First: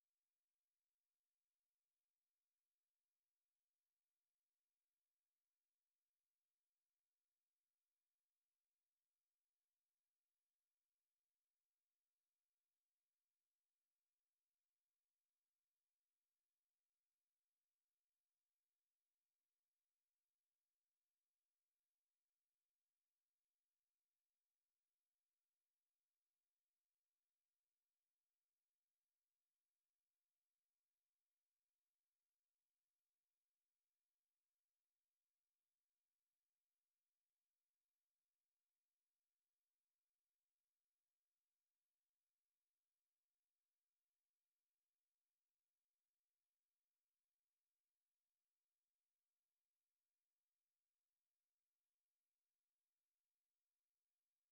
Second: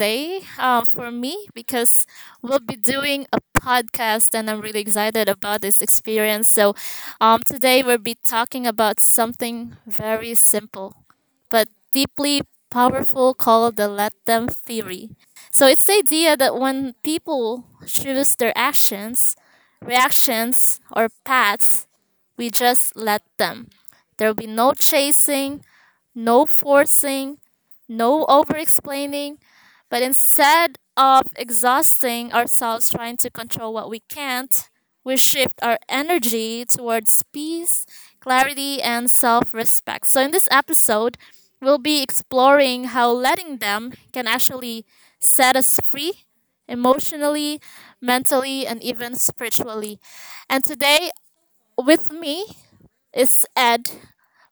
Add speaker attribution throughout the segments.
Speaker 1: day for me because we'll be doing a podcast and I'm really excited about this experience. So, today we'll be talking about something very simple but deeply powerful called the let them theory. So, it's the idea that when people choose their actions, reactions, or paths, we just let them. There will be no chasing, no forcing, no over explaining, but instead of exhausting ourselves trying to control what we can't, we shift our energy towards peace, clarity, and self respect. So, in this episode, we'll be exploring how letting them can actually set us free emotionally, mentally, and even spiritually. And today, with me is Ed,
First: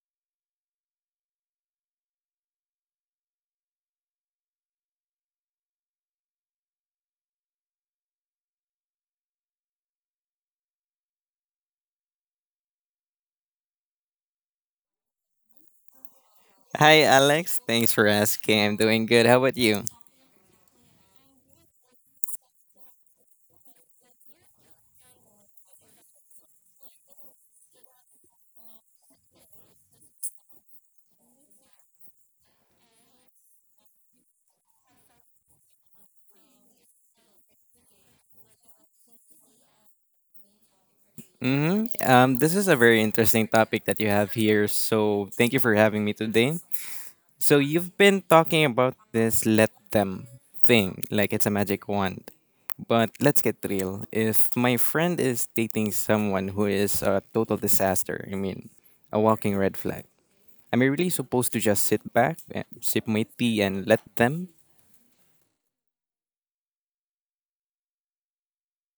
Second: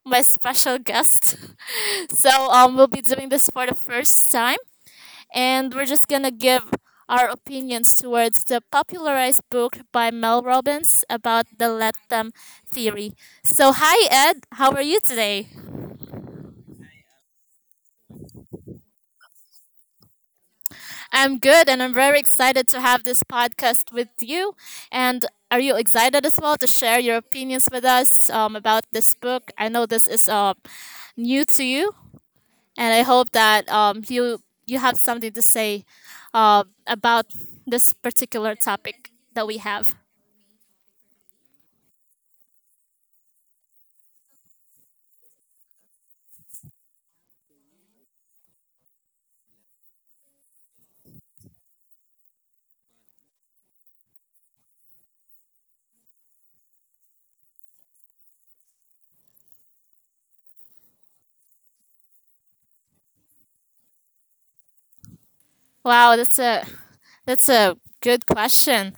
Speaker 1: my special guest. So we'll be doing this for the first time, and we're just gonna give our opinions towards the popularized book by Mel Robbins about the let them theory. So hi Ed, how are you today?
Speaker 2: Hi, Alex. Thanks for asking. I'm doing good. How about you?
Speaker 1: I'm good, and I'm very excited to have this podcast with you. And are you excited as well to share your opinions with us about this book? I know this is new to you, and I hope that you have something to say about this particular topic that we have.
Speaker 2: This is a very interesting topic that you have here. So thank you for having me today. So you've been talking about this let them thing, like it's a magic wand. But let's get real. If my friend is dating someone who is a total disaster, I mean, a walking red flag, am I really supposed to just sit back, sip my tea, and let them?
Speaker 1: Wow, that's a that's a good question.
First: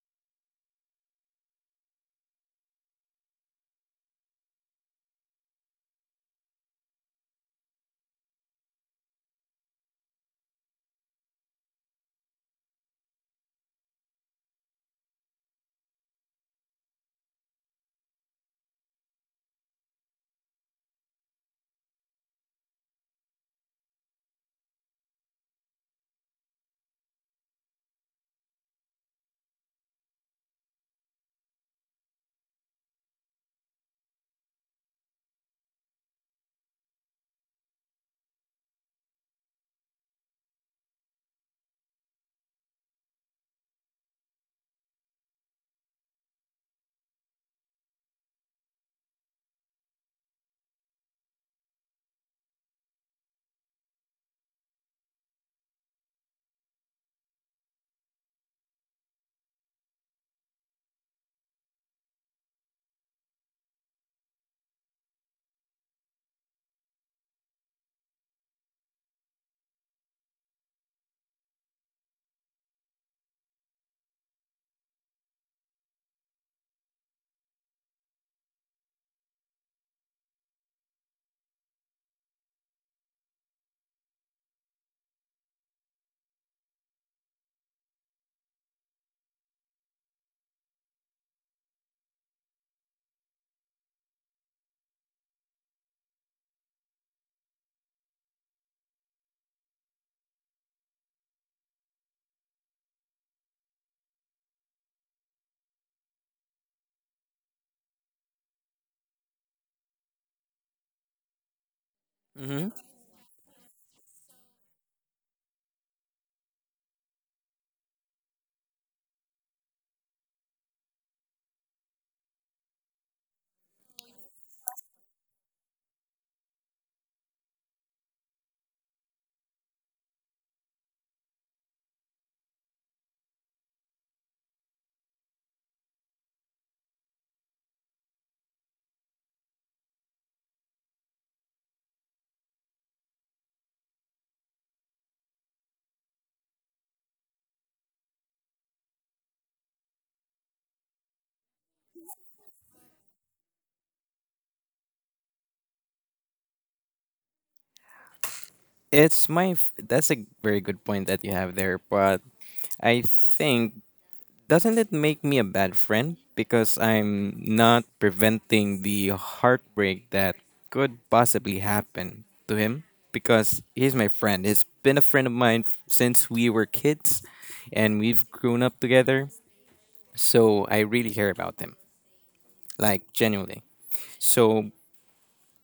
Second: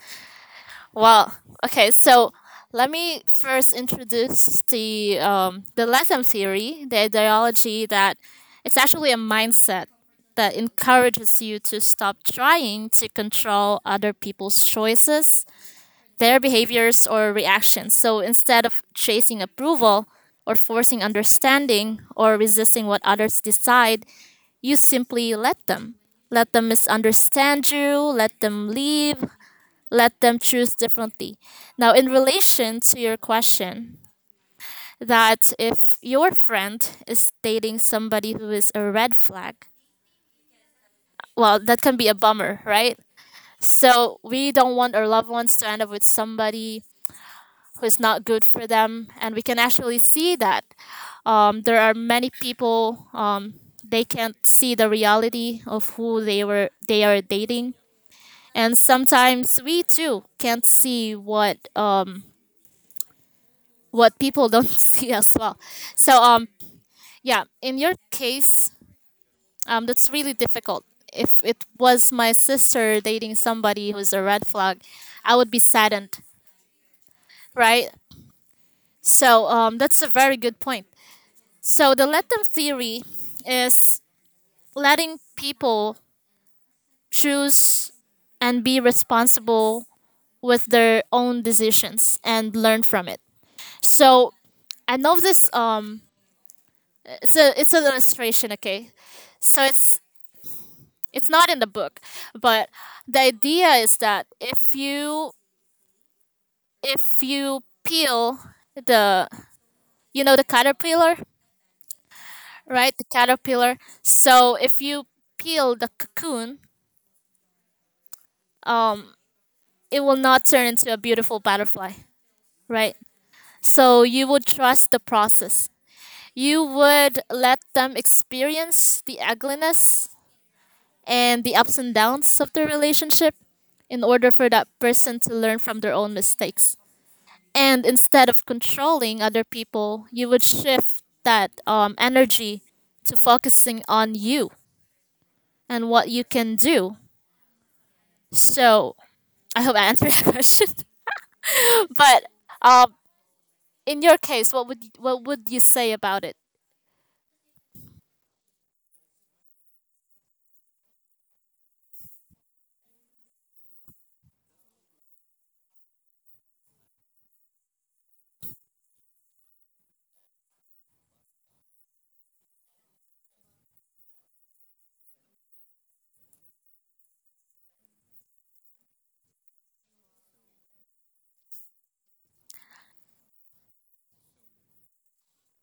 Speaker 1: Well, okay, so let me first introduce the Latham theory, the ideology that it's actually a mindset that encourages you to stop trying to control other people's choices, their behaviors or reactions. So instead of chasing approval or forcing understanding or resisting what others decide, you simply let them. Let them misunderstand you, let them leave, let them choose differently. Now, in relation to your question, that if your friend is dating somebody who is a red flag, well, that can be a bummer, right? So we don't want our loved ones to end up with somebody who's not good for them. And we can actually see that there are many people they can't see the reality of who they are dating. And sometimes we too can't see what people don't see as well. So, yeah, in your case, that's really difficult. If it was my sister dating somebody who's a red flag, I would be saddened, right? So, that's a very good point. So the let them theory is letting people choose and be responsible with their own decisions and learn from it. So I know this, it's an illustration, okay? So it's not in the book, but the idea is that if you peel the you know the caterpillar,
Speaker 2: hmm
Speaker 1: right? The caterpillar. So if you peel the cocoon, it will not turn into a beautiful butterfly, right? So you would trust the process. You would let them experience the ugliness and the ups and downs of the relationship in order for that person to learn from their own mistakes. And instead of controlling other people, you would shift that energy to focusing on you and what you can do. So I hope I answered that question. But um, in your case, what would you say about it?
Speaker 2: That's a very good point that you have there, but I think doesn't it make me a bad friend because I'm not preventing the heartbreak that could possibly happen to him because he's my friend. He's been a friend of mine since we were kids and we've grown up together. So I really care about him, like genuinely. So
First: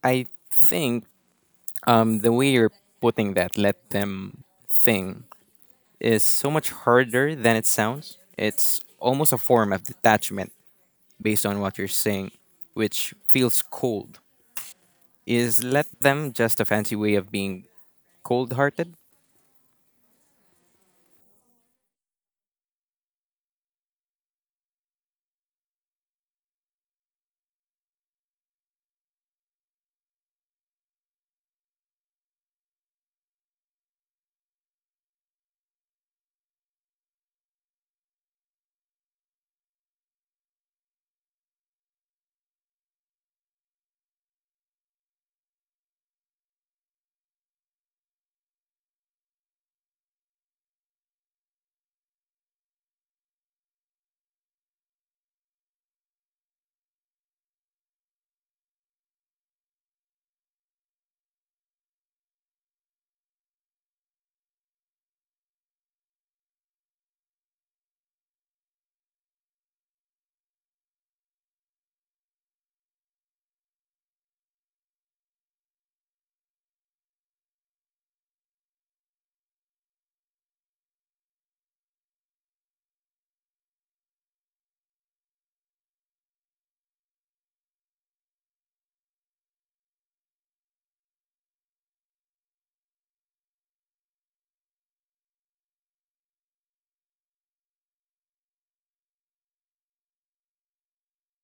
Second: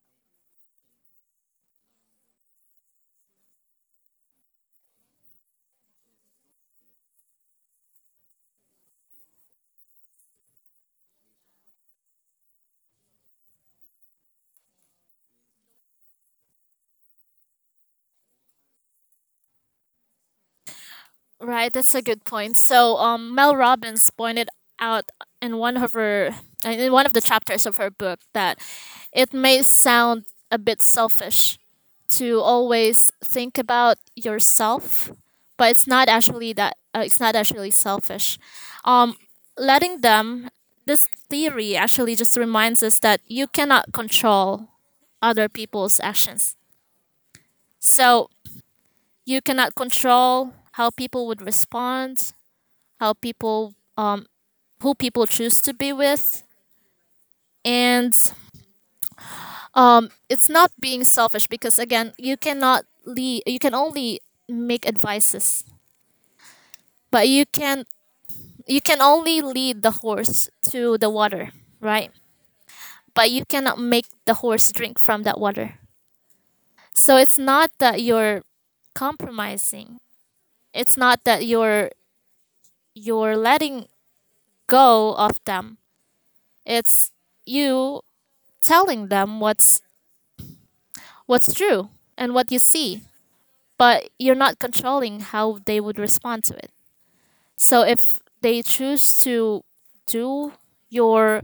Speaker 2: I think the way you're putting that let them thing is so much harder than it sounds. It's almost a form of detachment based on what you're saying, which feels cold. Is let them just a fancy way of being cold hearted?
Speaker 1: Right, that's a good point. Mel Robbins pointed out in one of her in one of the chapters of her book that it may sound a bit selfish to always think about yourself, but it's not actually that, it's not actually selfish. Um, Letting them, this theory actually just reminds us that you cannot control other people's actions. So you cannot control how people would respond, how people, um, who people choose to be with, and it's not being selfish because again, you cannot lead. You can only make advices, but you can only lead the horse to the water, right? But you cannot make the horse drink from that water. So it's not that you're compromising. It's not that you're letting go of them. It's you telling them what's true and what you see, but you're not controlling how they would respond to it. So if they choose to do your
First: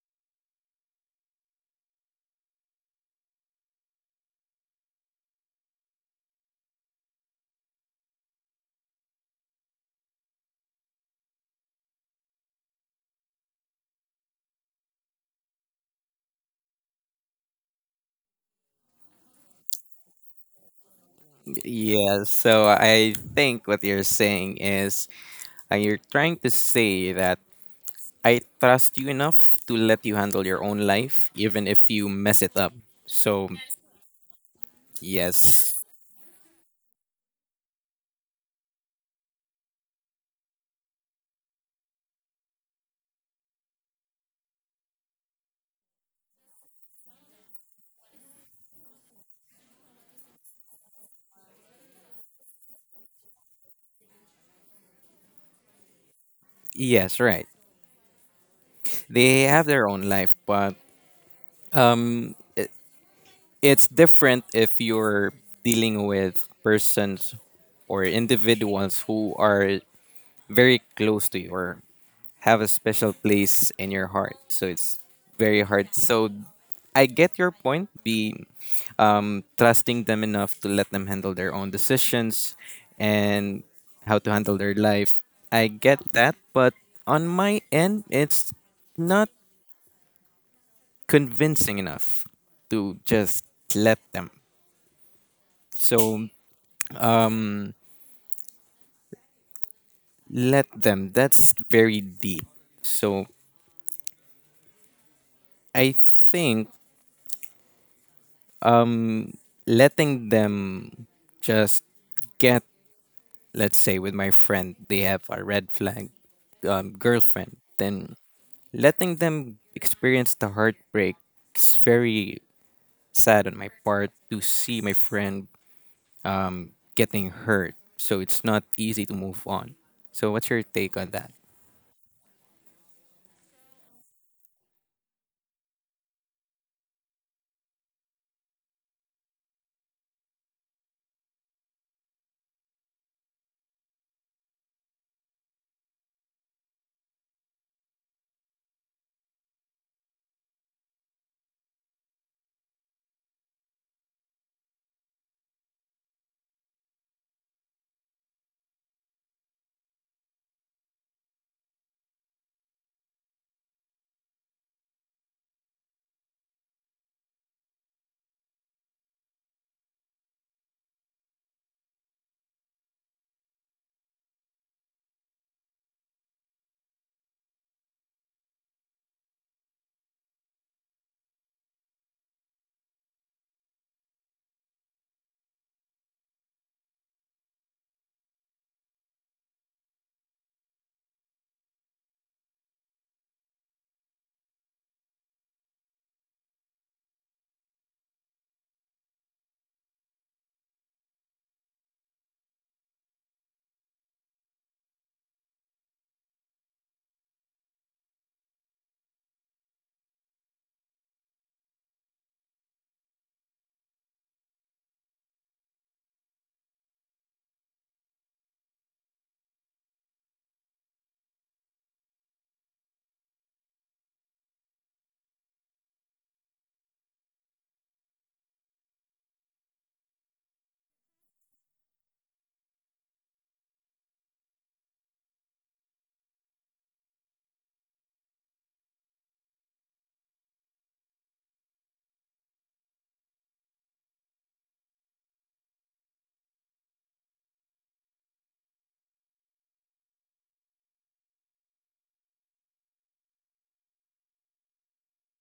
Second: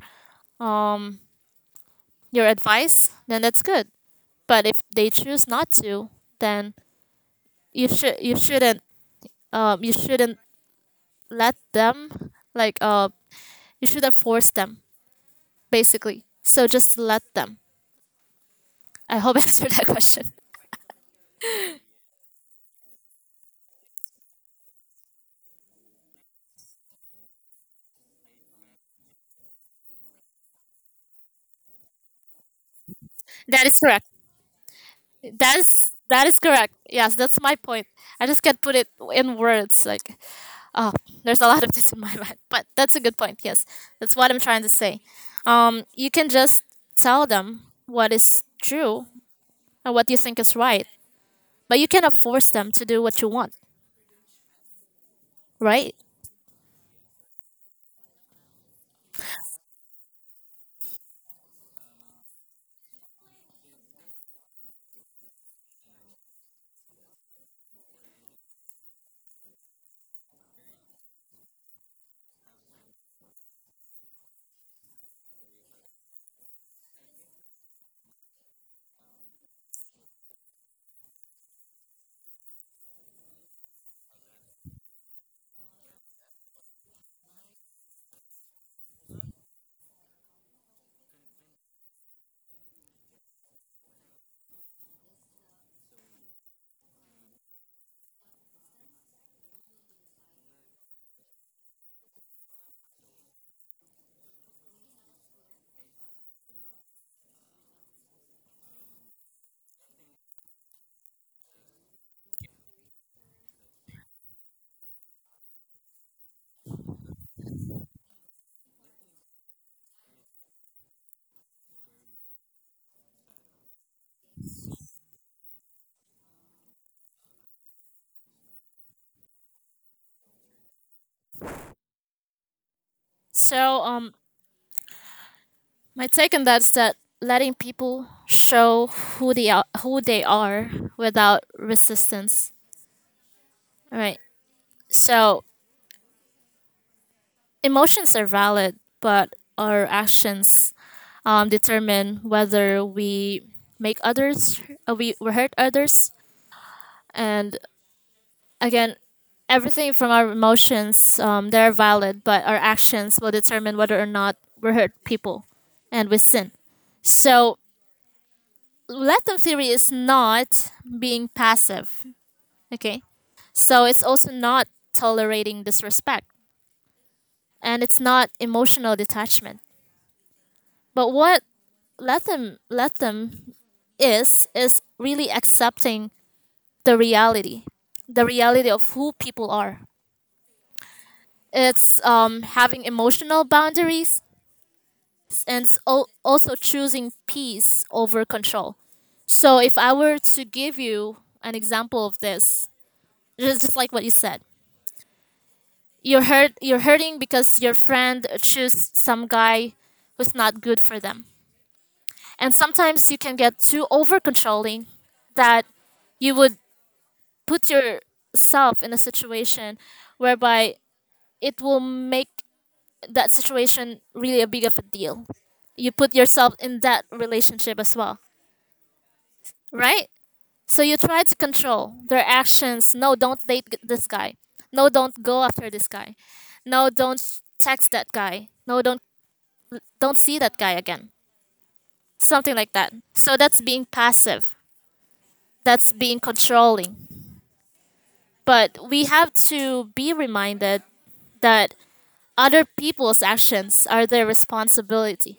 Speaker 1: um your advice, then that's good. But if they choose not to, then you should you shouldn't you shouldn't let them you shouldn't force them basically. So just let them. I hope I answered that question.
Speaker 2: Yeah, so I think what you're saying is you're trying to say that I trust you enough to let you handle your own life, even if you mess it up. So,
Speaker 1: That is correct.
Speaker 2: yes,
Speaker 1: That is correct. Yes, that's my point. I just can't put it in words. Like, oh, there's a lot of this in my mind, but that's a good point. Yes, that's what I'm trying to say. You can just tell them what is true and what you think is right, but you cannot force them to do what you want, right?
Speaker 2: yes, right. They have their own life, but it's different if you're dealing with persons or individuals who are very close to you or have a special place in your heart. So it's very hard. So I get your point. Be trusting them enough to let them handle their own decisions and how to handle their life. I get that, but on my end, it's not convincing enough to just let them. So mm, let them. That's very deep. So I think um letting them just get, let's say with my friend they have a red flag girlfriend, then letting them experience the heartbreak is very sad on my part to see my friend getting hurt, so it's not easy to move on. So what's your take on that?
Speaker 1: So, my take on that is that letting people show who they are without resistance. All right. So emotions are valid, but our actions determine whether we make we hurt others. And again, everything from our emotions, they're valid, but our actions will determine whether or not we hurt people and we sin. So, let them theory is not being passive, okay? So, it's also not tolerating disrespect and it's not emotional detachment. But what let them is really accepting the reality, the reality of who people are. It's having emotional boundaries and it's also choosing peace over control. So if I were to give you an example of this, just like what you said, you're hurt. You're hurting because your friend chose some guy who's not good for them. And sometimes you can get too over controlling that you would put yourself in a situation whereby it will make that situation really a big of a deal. You put yourself in that relationship as well, right? So you try to control their actions. No, don't date this guy. No, don't go after this guy. No, don't text that guy. No, don't see that guy again. Something like that. So that's being passive. That's being controlling, but we have to be reminded that other people's actions are their responsibility.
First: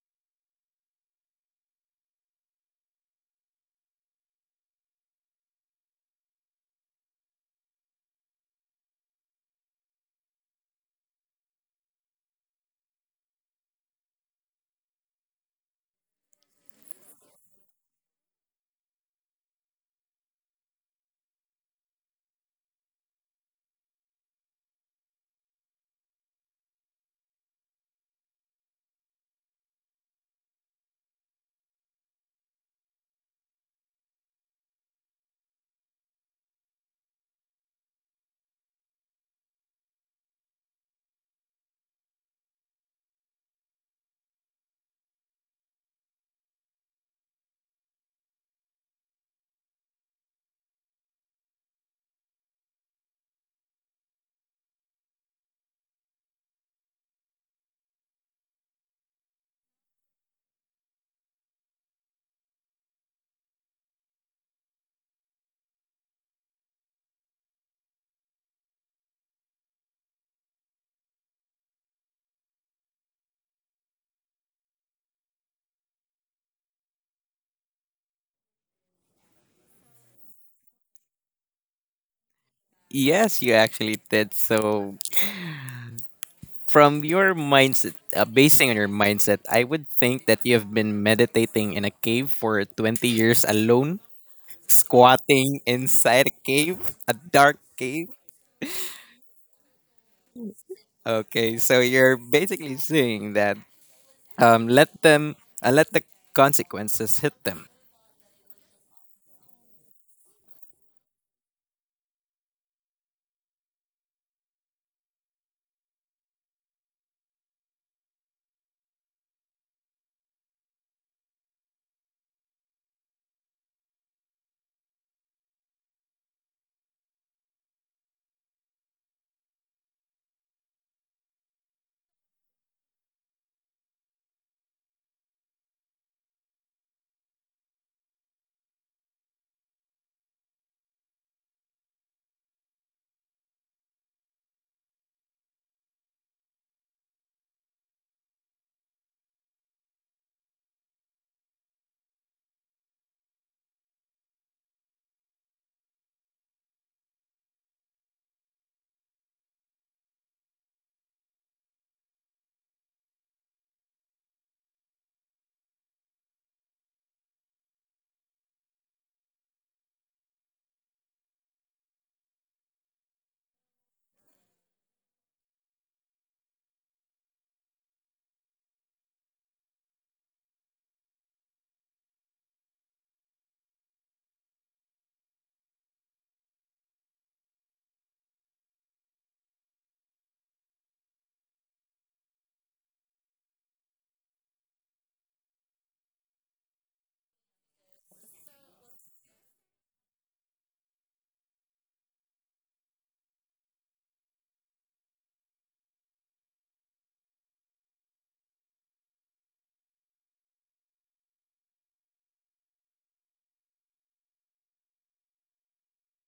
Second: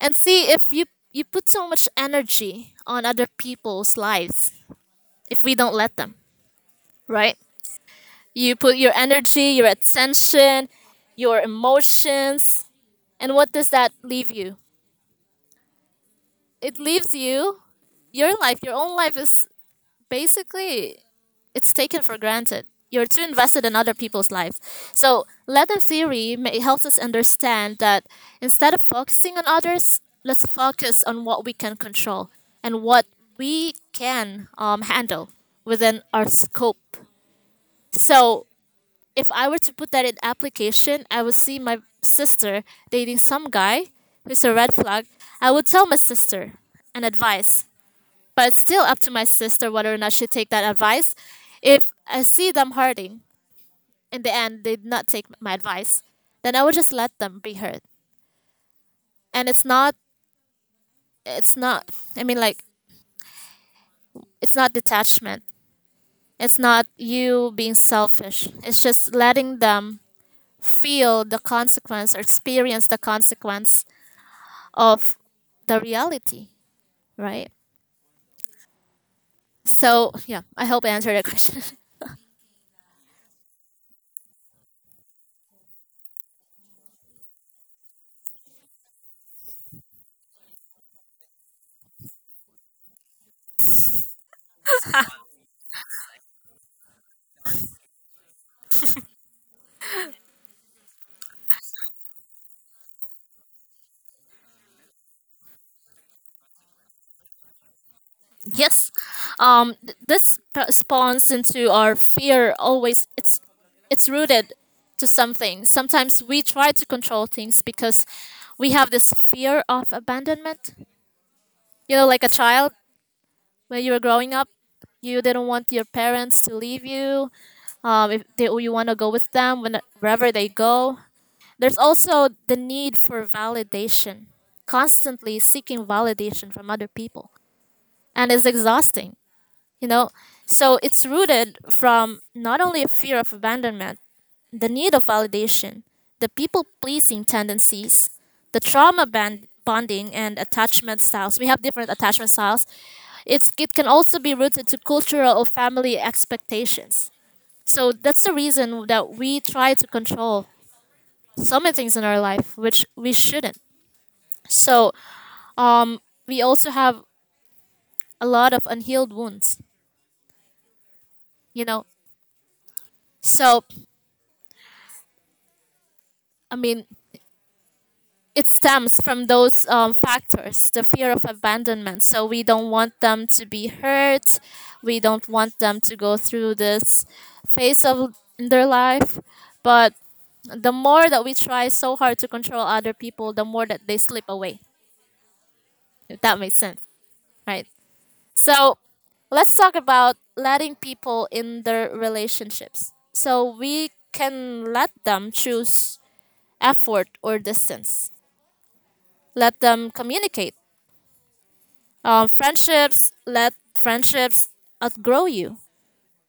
Speaker 1: And see if you put so much energy on other people's lives if we don't let them, right? You put your energy, your attention, your emotions, and what does that leave you? It leaves you your life. Your own life is basically it's taken for granted. You're too invested in other people's lives. So, letter theory may, helps us understand that instead of focusing on others, let's focus on what we can control and what we can handle within our scope. So, if I were to put that in application, I would see my sister dating some guy who's a red flag. I would tell my sister an advice, but it's still up to my sister whether or not she take that advice. If I see them hurting, in the end they did not take my advice, then I would just let them be hurt. And it's not, I mean like, it's not detachment. It's not you being selfish. It's just letting them feel the consequence or experience the consequence of the reality, right? So yeah, I hope I answered that question.
Speaker 2: Yes, you actually did. So from your mindset, basing on your mindset, I would think that you have been meditating in a cave for 20 years alone, squatting inside a cave, a dark cave. Okay, so you're basically saying that let them, let the consequences hit them.
Speaker 1: Yes, spawns into our fear. Always it's rooted to something. Sometimes we try to control things because we have this fear of abandonment, you know, like a child. When you were growing up, you didn't want your parents to leave you. If they, You want to go with them when, wherever they go. There's also the need for validation, constantly seeking validation from other people, and it's exhausting, you know. So it's rooted from not only a fear of abandonment, the need of validation, the people pleasing tendencies, the trauma bonding, and attachment styles. We have different attachment styles. It can also be rooted to cultural or family expectations. So that's the reason that we try to control so many things in our life, which we shouldn't. So um we also have a lot of unhealed wounds, you know. So I mean, it stems from those factors, the fear of abandonment. So we don't want them to be hurt. We don't want them to go through this phase of in their life. But the more that we try so hard to control other people, the more that they slip away, if that makes sense, right? So let's talk about letting people in their relationships. So we can let them choose effort or distance, let them communicate. Friendships Let friendships outgrow you.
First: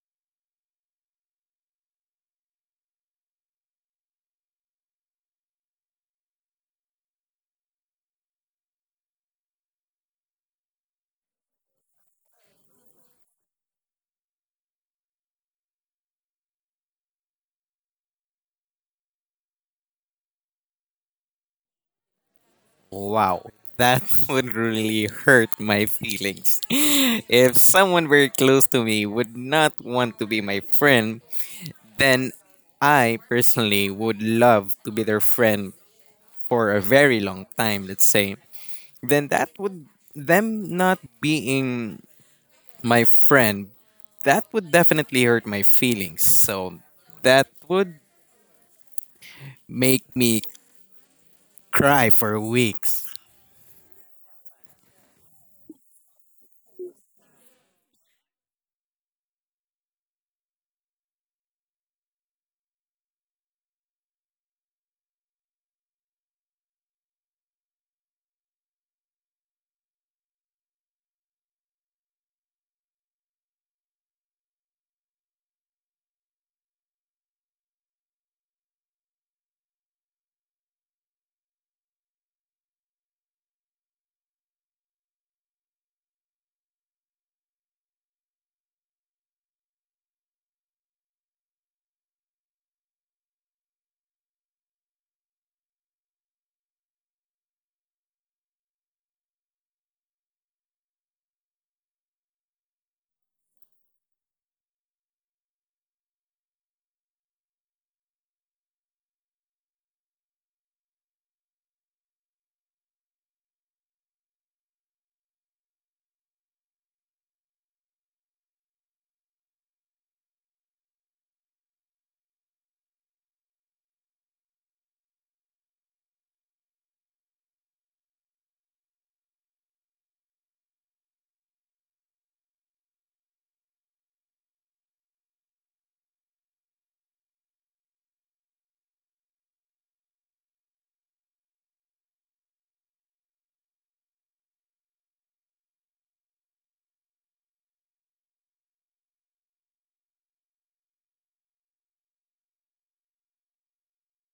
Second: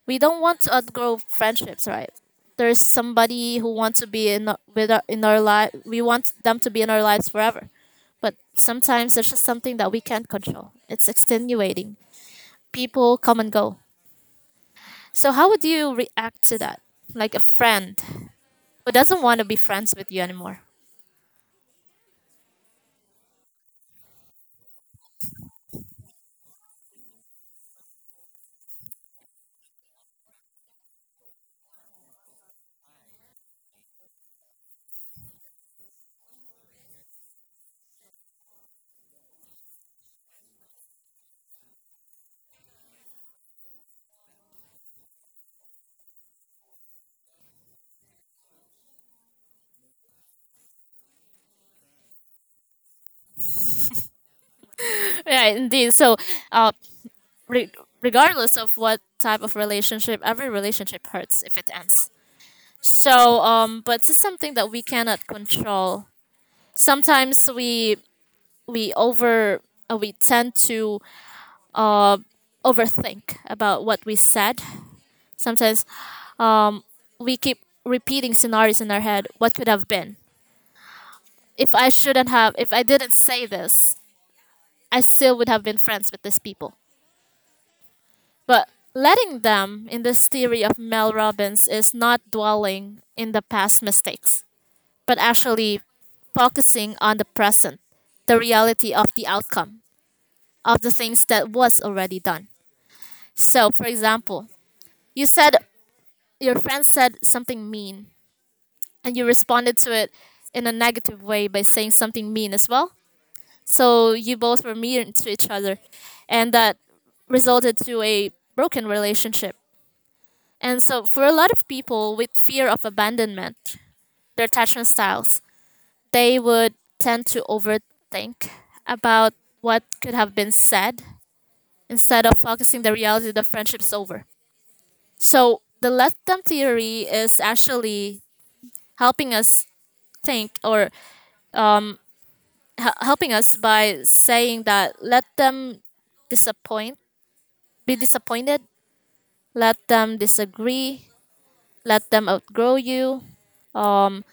Speaker 1: We don't want to outgrow friendships, right? There's somebody who wants to be in our life. We want them to be in our lives forever, but sometimes there's just something that we can't control. It's extenuating. People come and go. So how would you react to that? Like a friend who doesn't want to be friends with you anymore.
Speaker 2: Wow, that would really hurt my feelings. If someone very close to me would not want to be my friend, then I personally would love to be their friend for a very long time, let's say, then that would, them not being my friend, that would definitely hurt my feelings. So that would make me cry for weeks.
Speaker 1: Yeah, indeed. Uh, re- Regardless of what type of relationship, every relationship hurts if it ends. But it's something that we cannot control. Sometimes we over we tend to uh, overthink about what we said. Sometimes um, we keep repeating scenarios in our head. What could have been? If I didn't say this, I still would have been friends with these people. But letting them in this theory of Mel Robbins is not dwelling in the past mistakes, but actually focusing on the present, the reality of the outcome of the things that was already done. So, for example, you said your friend said something mean and you responded to it in a negative way by saying something mean as well. So, you both were mean to each other and that resulted to a broken relationship. And so for a lot of people with fear of abandonment, their attachment styles, they would tend to overthink about what could have been said instead of focusing the reality the friendship's over. So the let them theory is actually helping us think, or helping us by saying that let them disappoint, be disappointed, let them disagree, let them outgrow you, um,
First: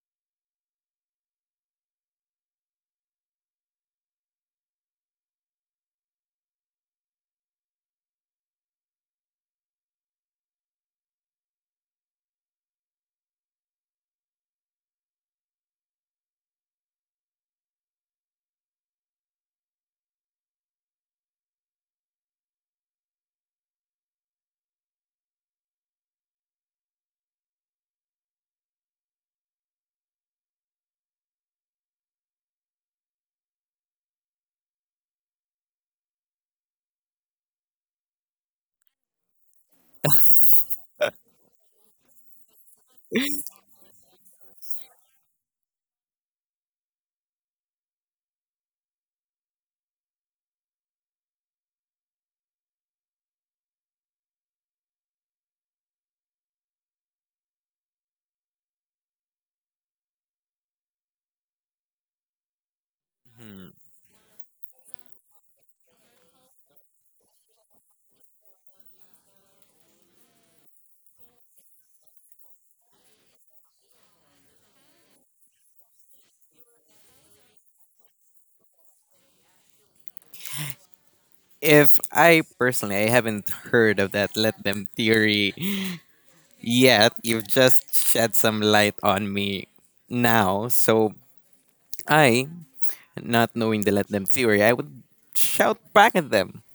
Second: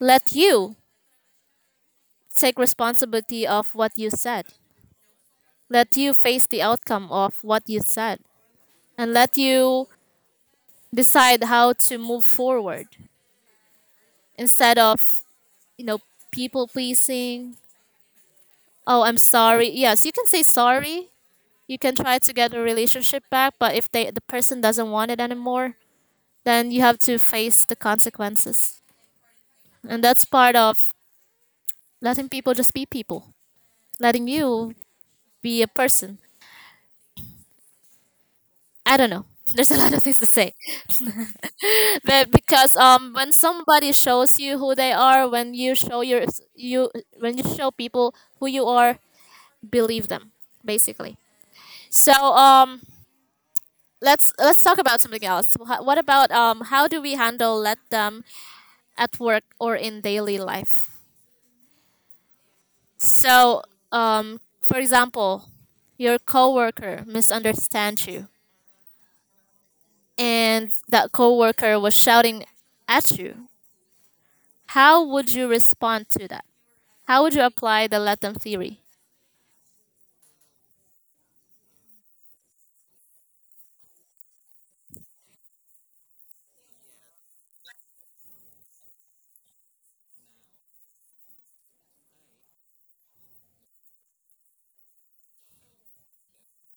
Speaker 1: let you take responsibility of what you said, let you face the outcome of what you said, and let you decide how to move forward instead of you know people pleasing. Oh, I'm sorry. Yes, you can say sorry, you can try to get a relationship back, but if the person doesn't want it anymore, then you have to face the consequences. And that's part of letting people just be people, letting you be a person. I don't know. There's a lot of things to say. But because When somebody shows you who they are, when you show your you when you show people who you are, believe them, basically. So let's talk about something else. What about how do we handle let them at work or in daily life? So for example, your coworker misunderstands you and that coworker was shouting at you. How would you respond to that? How would you apply the Latin theory?
Speaker 2: If I personally, I haven't heard of that let them theory yet. You've just shed some light on me now. So I not knowing the let them theory, I would shout back at them.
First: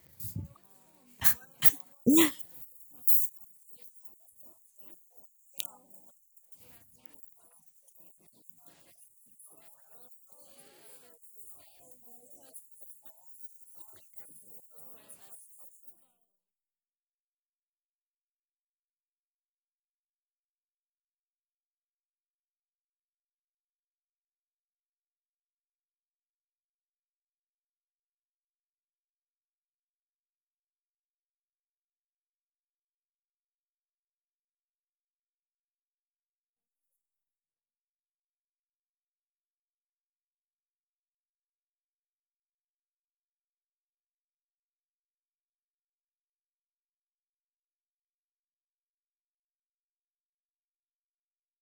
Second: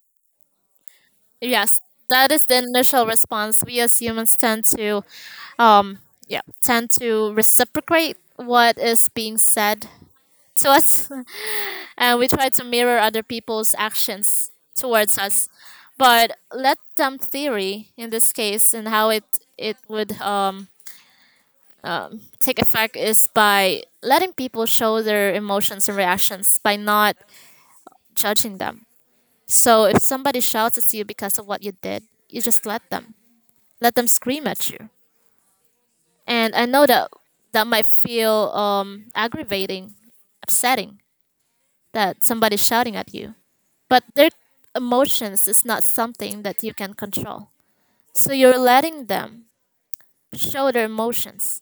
Speaker 1: Yes, that is the initial response. We as humans tend to, um, yeah, tend to reciprocate what is being said to us, and we try to mirror other people's actions towards us. But Let Them theory, in this case, and how it would take effect is by letting people show their emotions and reactions by not judging them. So if somebody shouts at you because of what you did, you just let them. Let them scream at you. And I know that that might feel aggravating, upsetting, that somebody's shouting at you. But their emotions is not something that you can control. So you're letting them show their emotions.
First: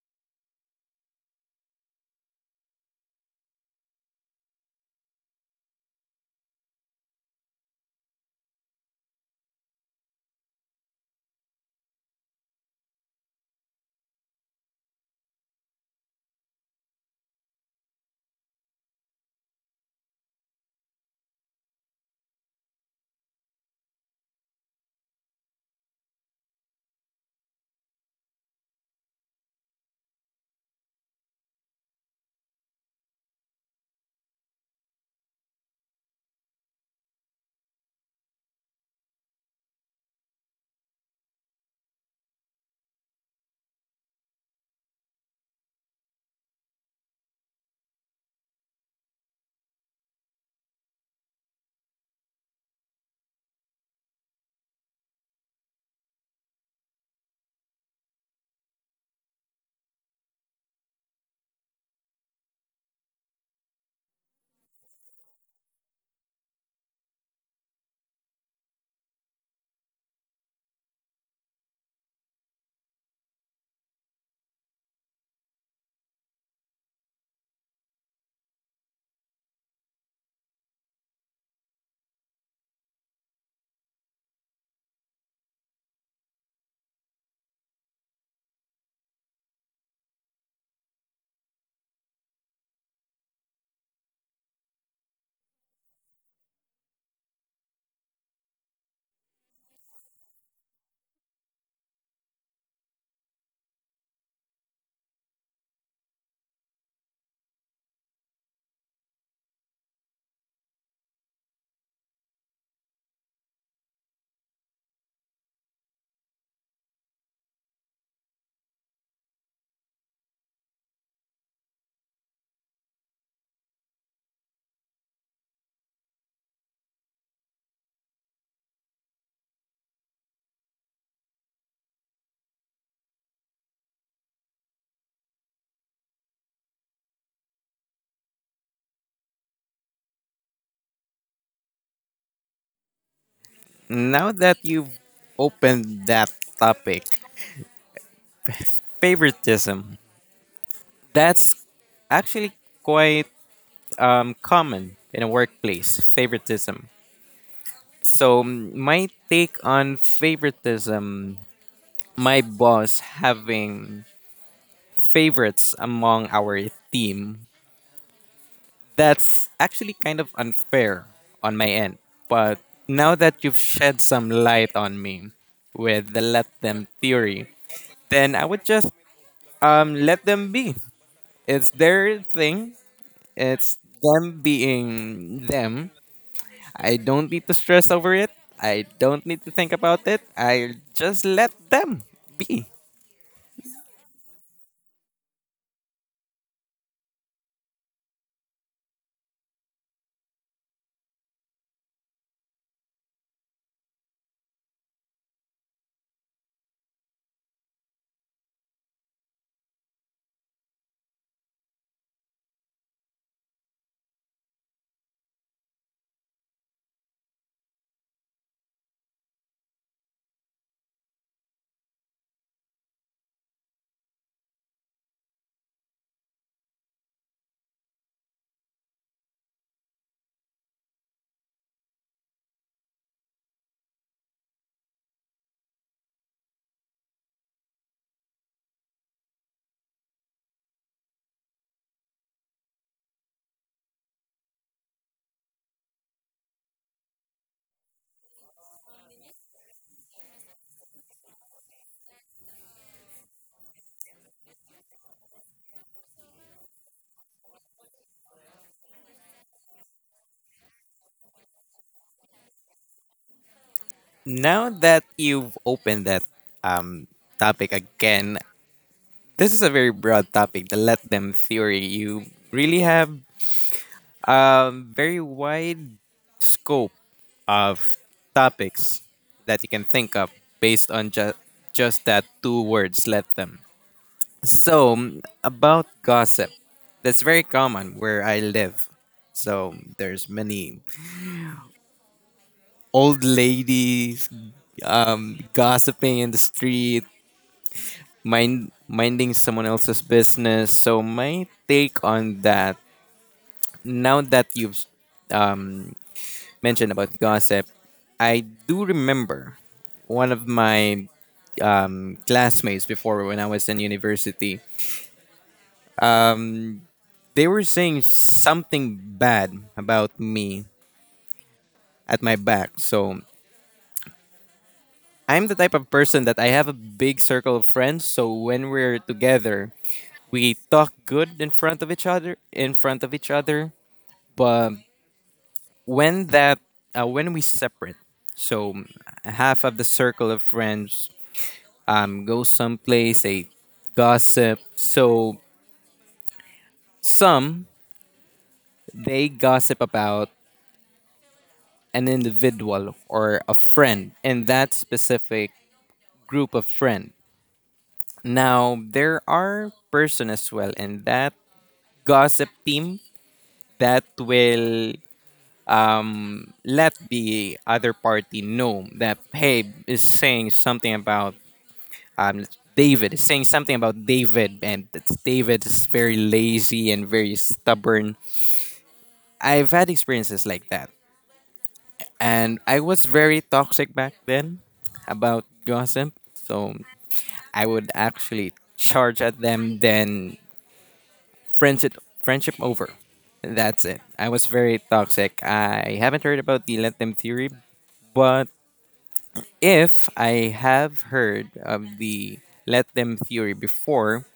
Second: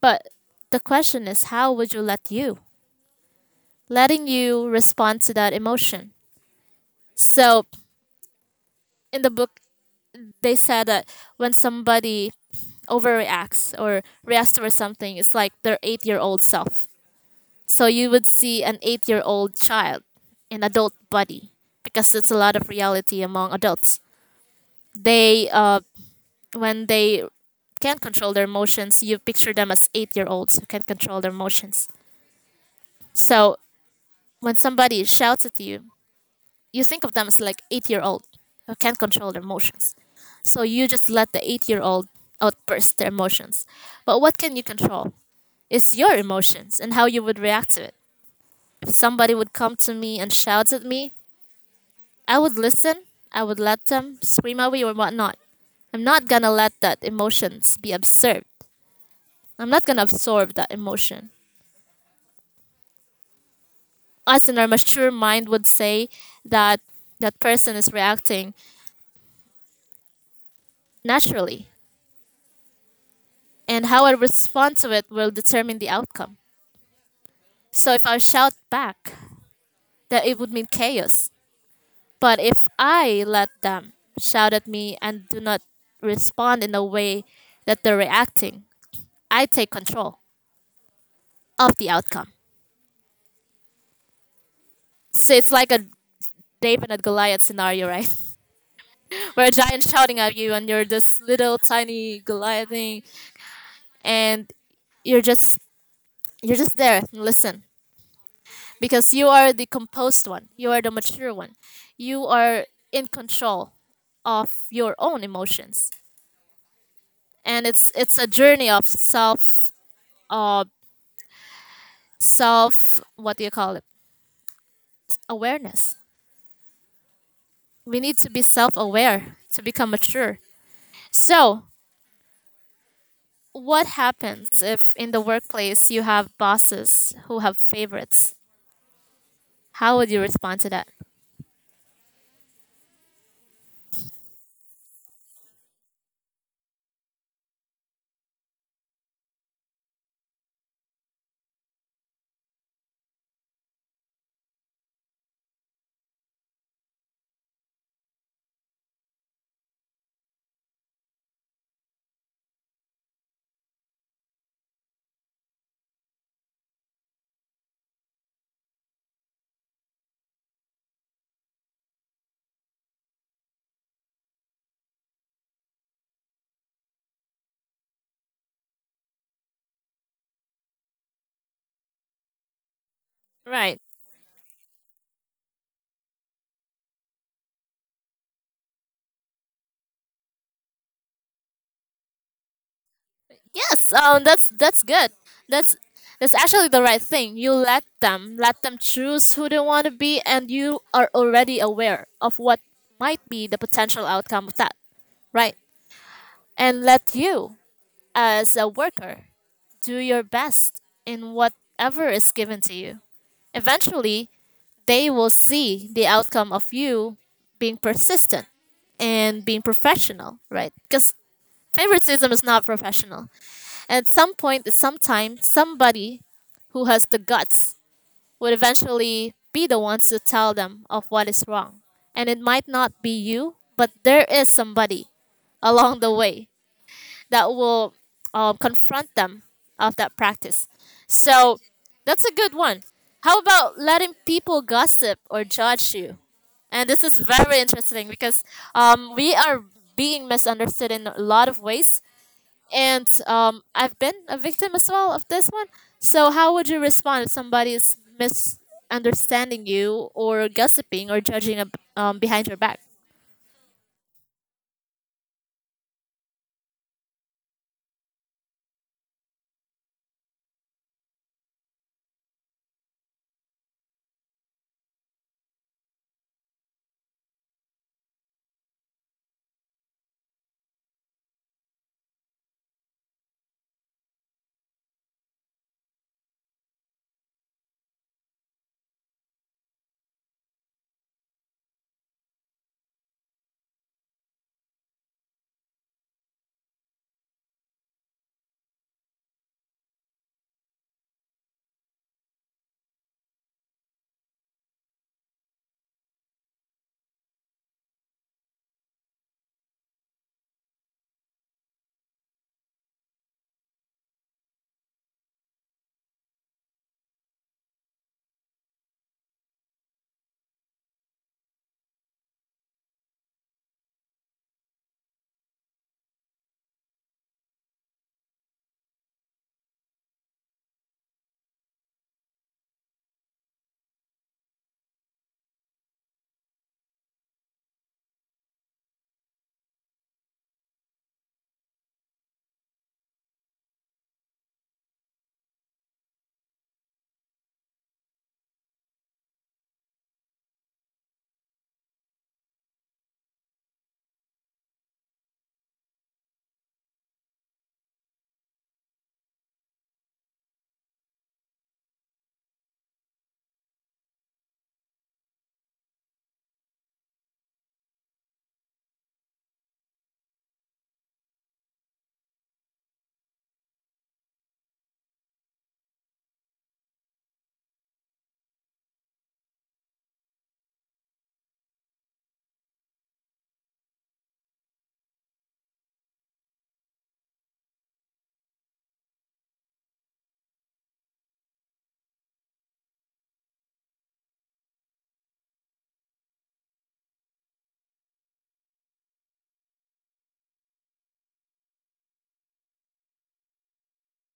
Speaker 1: But the question is, how would you let you? Letting you respond to that emotion. So in the book they said that when somebody overreacts or reacts towards something, it's like their eight-year-old self. So you would see an eight-year-old child in adult body because it's a lot of reality among adults. They when they can't control their emotions, you picture them as eight-year-olds who can't control their emotions. So when somebody shouts at you, you think of them as like eight-year-old who can't control their emotions. So you just let the eight-year-old outburst their emotions. But what can you control? It's your emotions and how you would react to it. If somebody would come to me and shout at me, I would listen. I would let them scream at me or whatnot. I'm not gonna let that emotions be absorbed. I'm not gonna absorb that emotion. Us in our mature mind would say that that person is reacting naturally, and how I respond to it will determine the outcome. So if I shout back, that it would mean chaos. But if I let them shout at me and do not respond in a way that they're reacting, I take control of the outcome. So it's like a David and Goliath scenario, right? Where a giant shouting at you and you're this little tiny Goliath thing and you're just you're just there and listen, because you are the composed one, you are the mature one, you are in control of your own emotions. And it's a journey of self, uh self, what do you call it, awareness. We need to be self-aware to become mature. So what happens if in the workplace you have bosses who have favorites? How would you respond to that?
Speaker 2: Now that you've opened that topic, favoritism, that's actually quite common in a workplace, favoritism. So, my take on favoritism, my boss having favorites among our team, that's actually kind of unfair on my end. But now that you've shed some light on me with the let them theory, then I would just let them be. It's their thing. It's
Speaker 1: Right.
Speaker 2: them being them. I don't need to stress over it. I don't need to think about it. I just let them be.
Speaker 1: Yes, that's good. That's that's actually the right thing. You let them, let them choose who they want to be, and you are already aware of what might be the potential outcome of that, right? And let you, as a worker, do your best in whatever is given to you. Eventually, they will see the outcome of you being persistent and being professional, right? Because favoritism is not professional. At some point, at some time, somebody who has the guts would eventually be the ones to tell them of what is wrong. And it might not be you, but there is somebody along the way that will confront them of that practice. So that's a good one. How about letting people gossip or judge you? And this is very interesting because we are being misunderstood in a lot of ways. And I've been a victim as well of this one. So, how would you respond if somebody is misunderstanding you or gossiping or judging behind your back?
Speaker 2: Now that you've opened that topic again, this is a very broad topic, the let them theory. You really have a very wide scope of topics that you can think of based on just that two words, let them. So, about gossip, that's very common where I live. So, there's many old ladies gossiping in the street, minding someone else's business. So, my take on that now that you've um, mentioned about gossip, I do remember one of my classmates before when I was in university. They were saying something bad about me at my back. So I'm the type of person that I have a big circle of friends. So when we're together, we talk good in front of each other. In front of each other, but when that when we separate, so half of the circle of friends go someplace, they gossip. So some they gossip about an individual or a friend in that specific group of friend. Now there are person as well in that gossip team that will let the other party know that hey is saying something about um, David is saying something about David and that David is very lazy and very stubborn. I've had experiences like that. And I was very toxic back then about gossip. So I would actually charge at them, then friendship, friendship over. That's it. I was very toxic. I haven't heard about the let them theory, but if I have heard of the let them theory before,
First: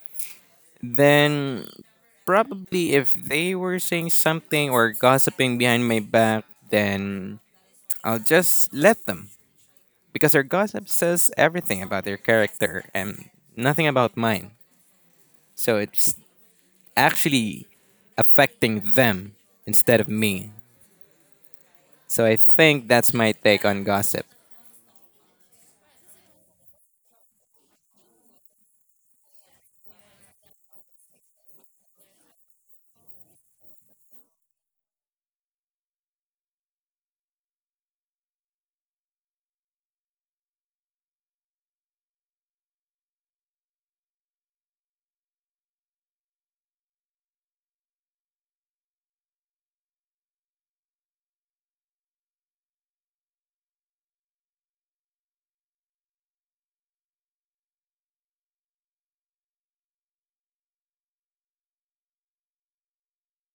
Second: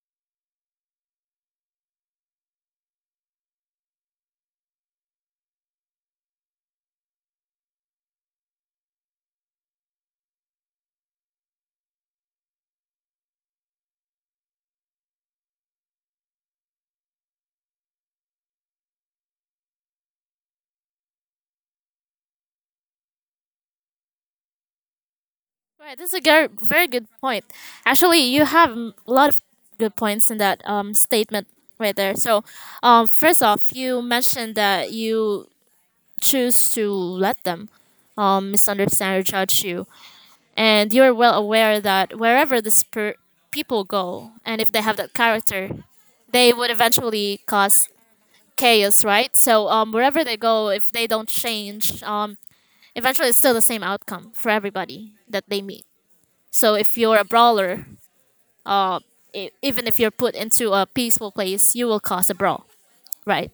Speaker 2: then probably if they were saying something or gossiping behind my back, then I'll just let them because their gossip says everything about their character and nothing about mine. So it's actually affecting them instead of me. So I think that's my take on gossip.
Speaker 1: Right, this is a very good point. Actually, you have a lot of good points in that statement right there. So, first off, you mentioned that you choose to let them misunderstand or judge you, and you're well aware that wherever people go, and if they have that character, they would eventually cause chaos, right? So wherever they go, if they don't change, eventually it's still the same outcome for everybody that they meet. So if you're a brawler, uh, even if you're put into a peaceful place, you will cause a brawl, right?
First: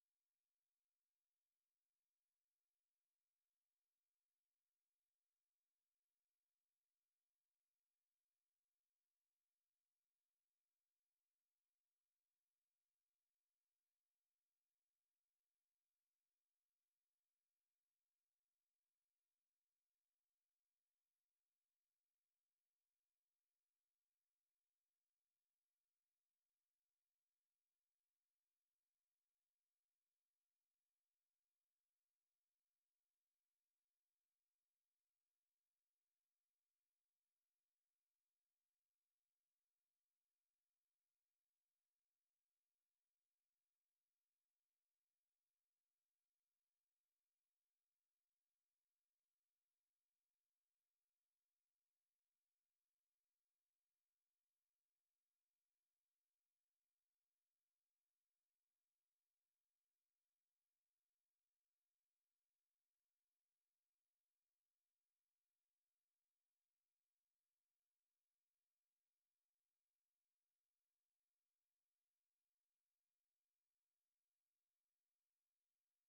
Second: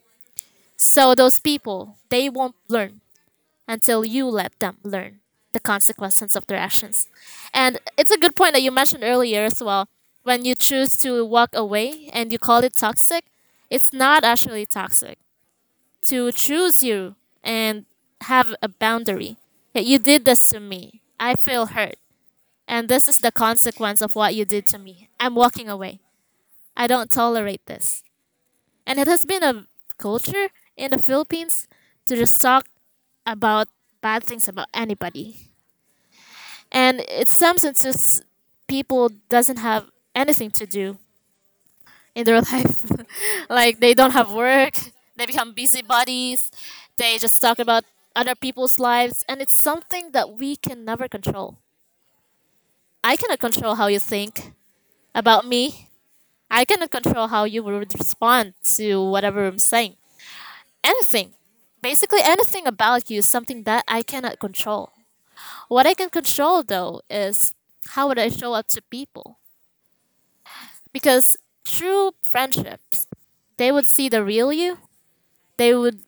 Speaker 1: So those people, they won't learn until you let them learn the consequences of their actions. And it's a good point that you mentioned earlier as well. When you choose to walk away and you call it toxic, it's not actually toxic. To choose you and have a boundary. That You did this to me. I feel hurt. And this is the consequence of what you did to me. I'm walking away. I don't tolerate this. And it has been a culture in the Philippines to just talk about bad things about anybody. And in some senses, people doesn't have anything to do in their life, like they don't have work, they become busybodies, they just talk about other people's lives, and it's something that we can never control. I cannot control how you think about me. I cannot control how you would respond to whatever I'm saying. Anything, basically anything about you is something that I cannot control. What I can control though is how would I show up to people. Because true friendships, they would see the real you, they would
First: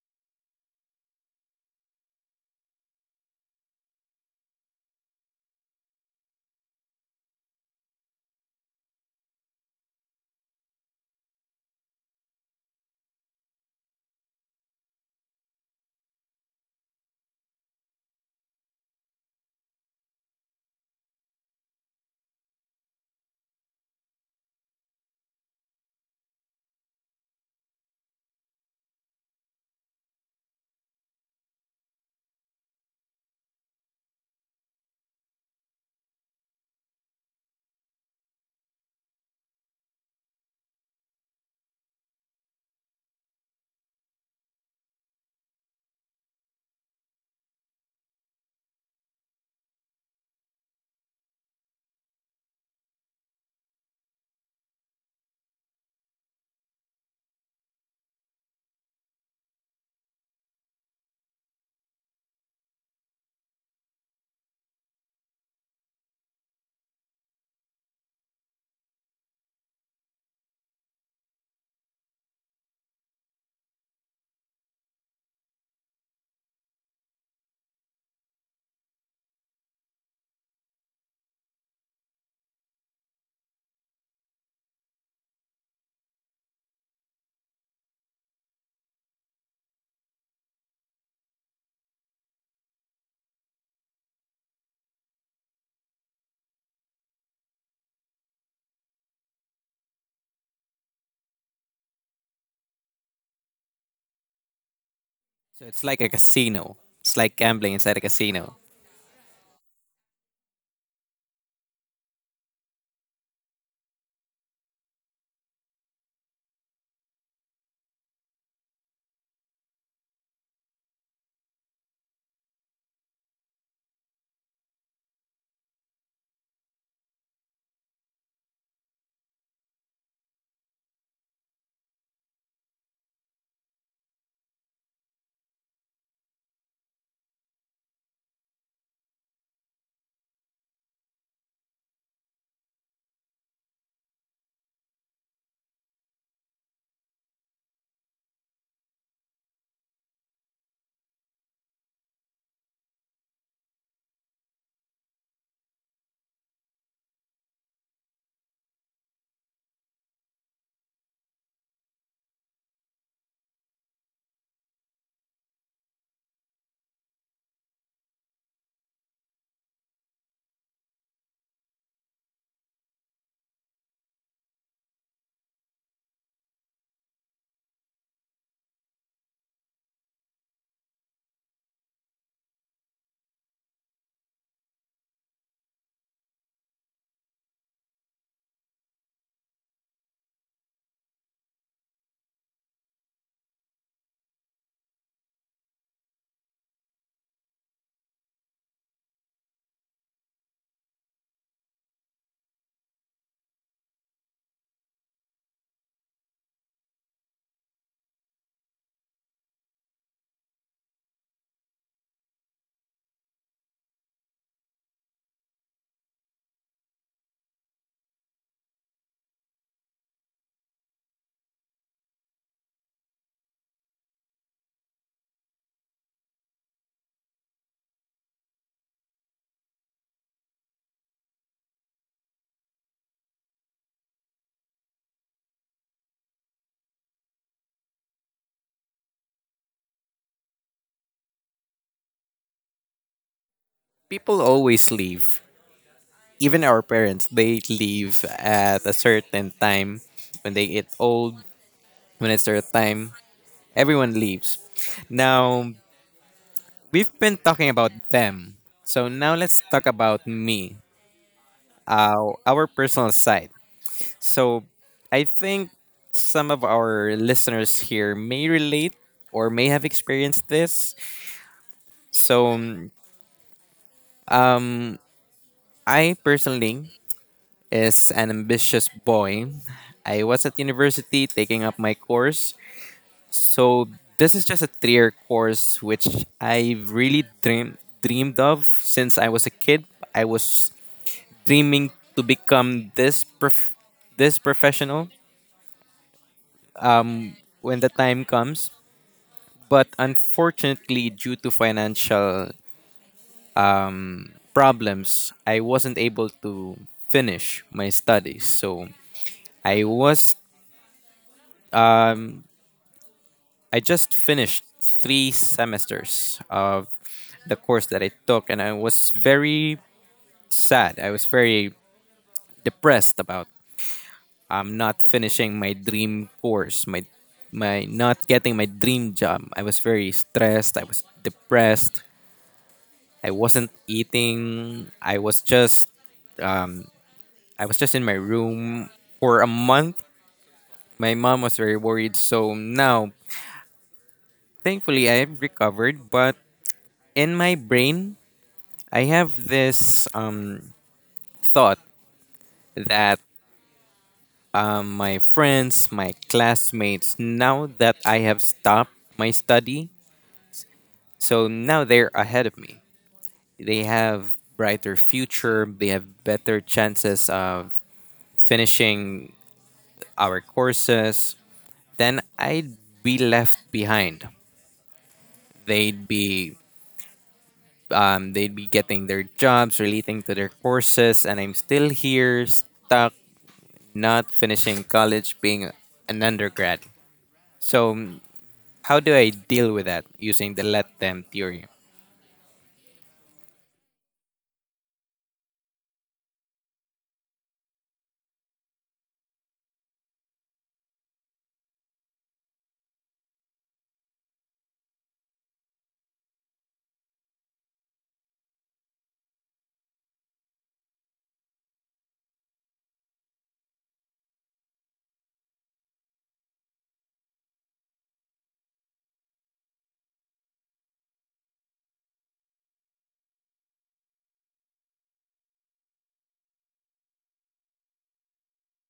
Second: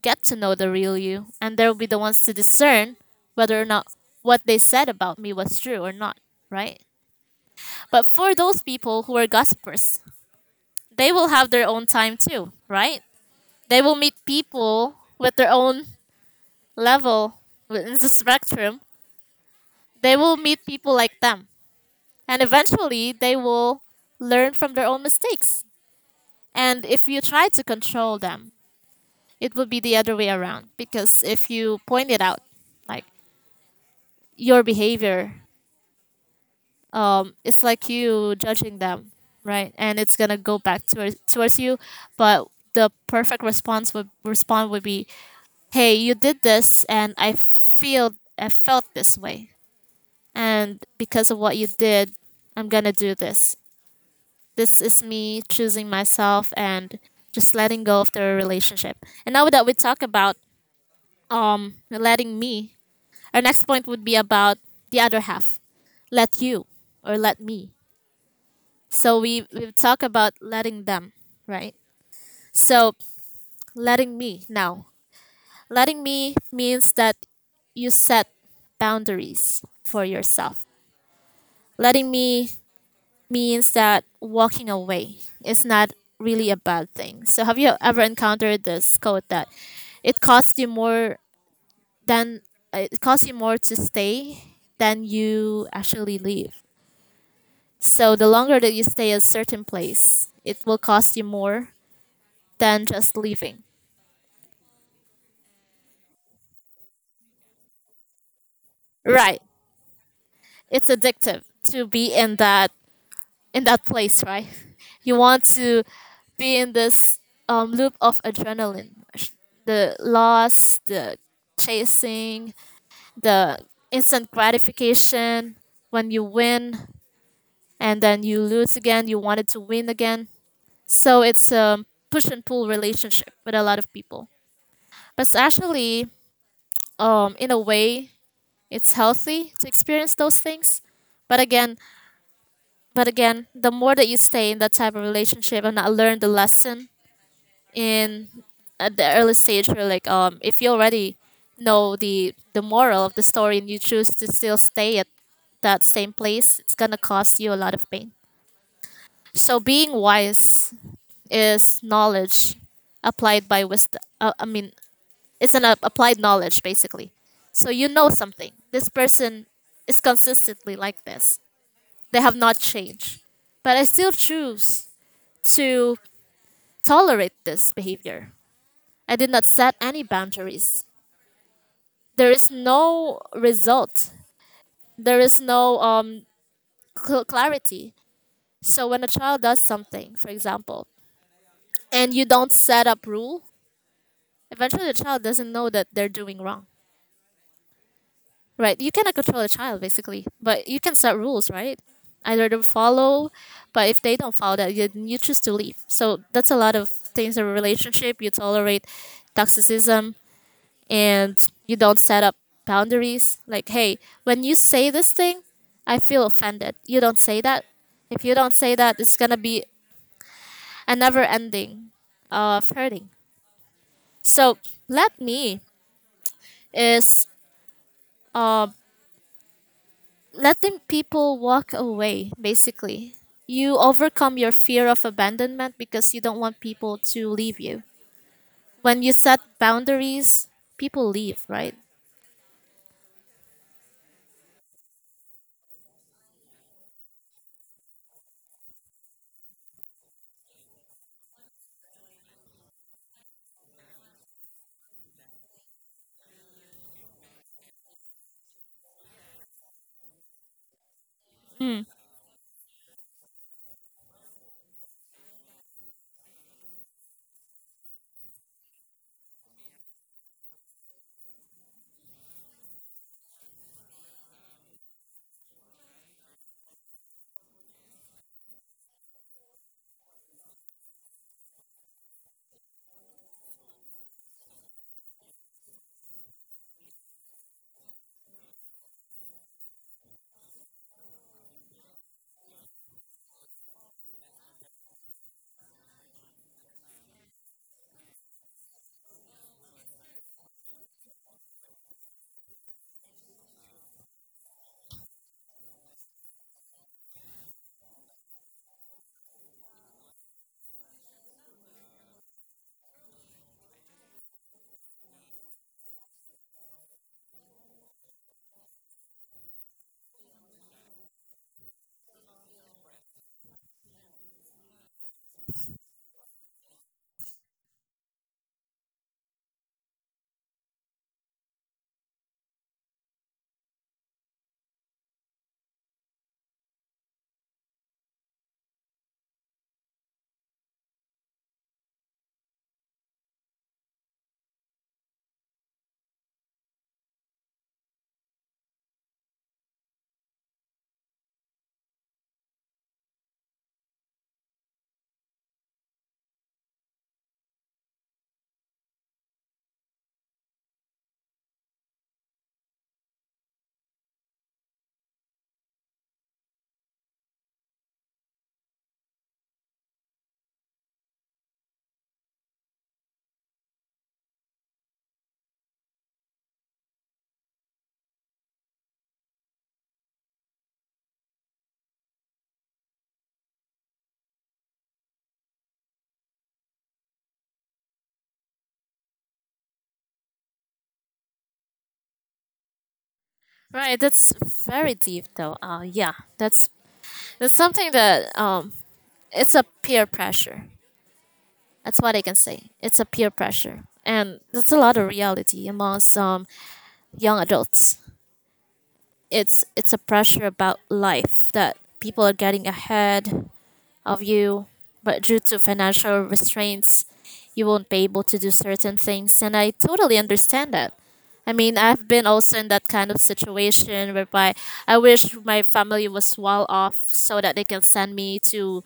Speaker 1: get to know the real you, and they'll be the ones to discern whether or not what they said about me was true or not, right? But for those people who are gossipers, they will have their own time too, right? They will meet people with their own level within the spectrum. They will meet people like them. And eventually, they will learn from their own mistakes. And if you try to control them, it would be the other way around, because if you point it out, like your behavior, it's like you judging them, right? And it's gonna go back towards you, but the perfect response would respond would be, "Hey, you did this, and I felt this way, and because of what you did, I'm gonna do this. This is me choosing myself and just letting go of the relationship." And now that we talk about letting me, our next point would be about the other half. Let you, or let me. So we've talked about letting them, right? So letting me now. Letting me means that you set boundaries for yourself. Letting me means that walking away is not really a bad thing. So have you ever encountered this quote that it costs you more than it costs you more to stay than you actually leave? So the longer that you stay at a certain place, it will cost you more than just leaving.
Speaker 2: So it's like a casino. It's like gambling inside a casino.
Speaker 1: Right. It's addictive to be in that place, right? You want to be in this loop of adrenaline, the loss, the chasing, the instant gratification when you win, and then you lose again, you wanted to win again. So it's a push and pull relationship with a lot of people. But actually, in a way it's healthy to experience those things, but again the more that you stay in that type of relationship and not learn the lesson in at the early stage where, like, if you already know the moral of the story and you choose to still stay at that same place, it's gonna cost you a lot of pain. So being wise is knowledge applied by wisdom. It's an applied knowledge, basically. So you know something. This person is consistently like this. They have not changed. But I still choose to tolerate this behavior. I did not set any boundaries. There is no result, there is no clarity. So when a child does something, for example, and you don't set up rule, eventually the child doesn't know that they're doing wrong. Right. You cannot control a child basically, but you can set rules, right? Either to follow, but if they don't follow that, you choose to leave. So that's a lot of things in a relationship. You tolerate toxicism and you don't set up boundaries. Like, hey, when you say this thing, I feel offended. You don't say that. If you don't say that, it's gonna be a never ending of hurting. So let me is um letting people walk away, basically. You overcome your fear of abandonment because you don't want people to leave you. When you set boundaries, people leave, right?
Speaker 2: People always leave. Even our parents, they leave at a certain time when they get old, when it's their time. Everyone leaves. Now, we've been talking about them. So now let's talk about me,
Speaker 1: Mm.
Speaker 2: our personal side. So I think some of our listeners here may relate or may have experienced this. So um, I personally is an ambitious boy. I was at university taking up my course. So this is just a three-year course which I really dreamed of since I was a kid. I was dreaming to become this professional when the time comes. But unfortunately, due to financial problems, I wasn't able to finish my studies. So I was I just finished three semesters of the course that I took, and I was very sad. I was very depressed about I'm not finishing my dream course, my not getting my dream job. I was very stressed. I was depressed. I wasn't eating. Um, I was just in my room for a month. My mom was very worried. So now, thankfully, I've recovered. But in my brain, I have this thought that my friends, my classmates, now that I have stopped my study, so now they're ahead of me. They have brighter future, they have better chances of finishing our courses. Then I'd be left behind. They'd be they'd be getting their jobs relating to their courses and I'm still here stuck not finishing college, being an undergrad. So how do I deal with that using the let them theory?
Speaker 1: Right, that's very deep though. Yeah, that's something that, it's a peer pressure, that's what I can say. It's a peer pressure, and that's a lot of reality among some young adults. It's a pressure about life that people are getting ahead of you, but due to financial restraints, you won't be able to do certain things. And I totally understand that. I mean, I've been also in that kind of situation whereby I wish my family was well off so that they can send me to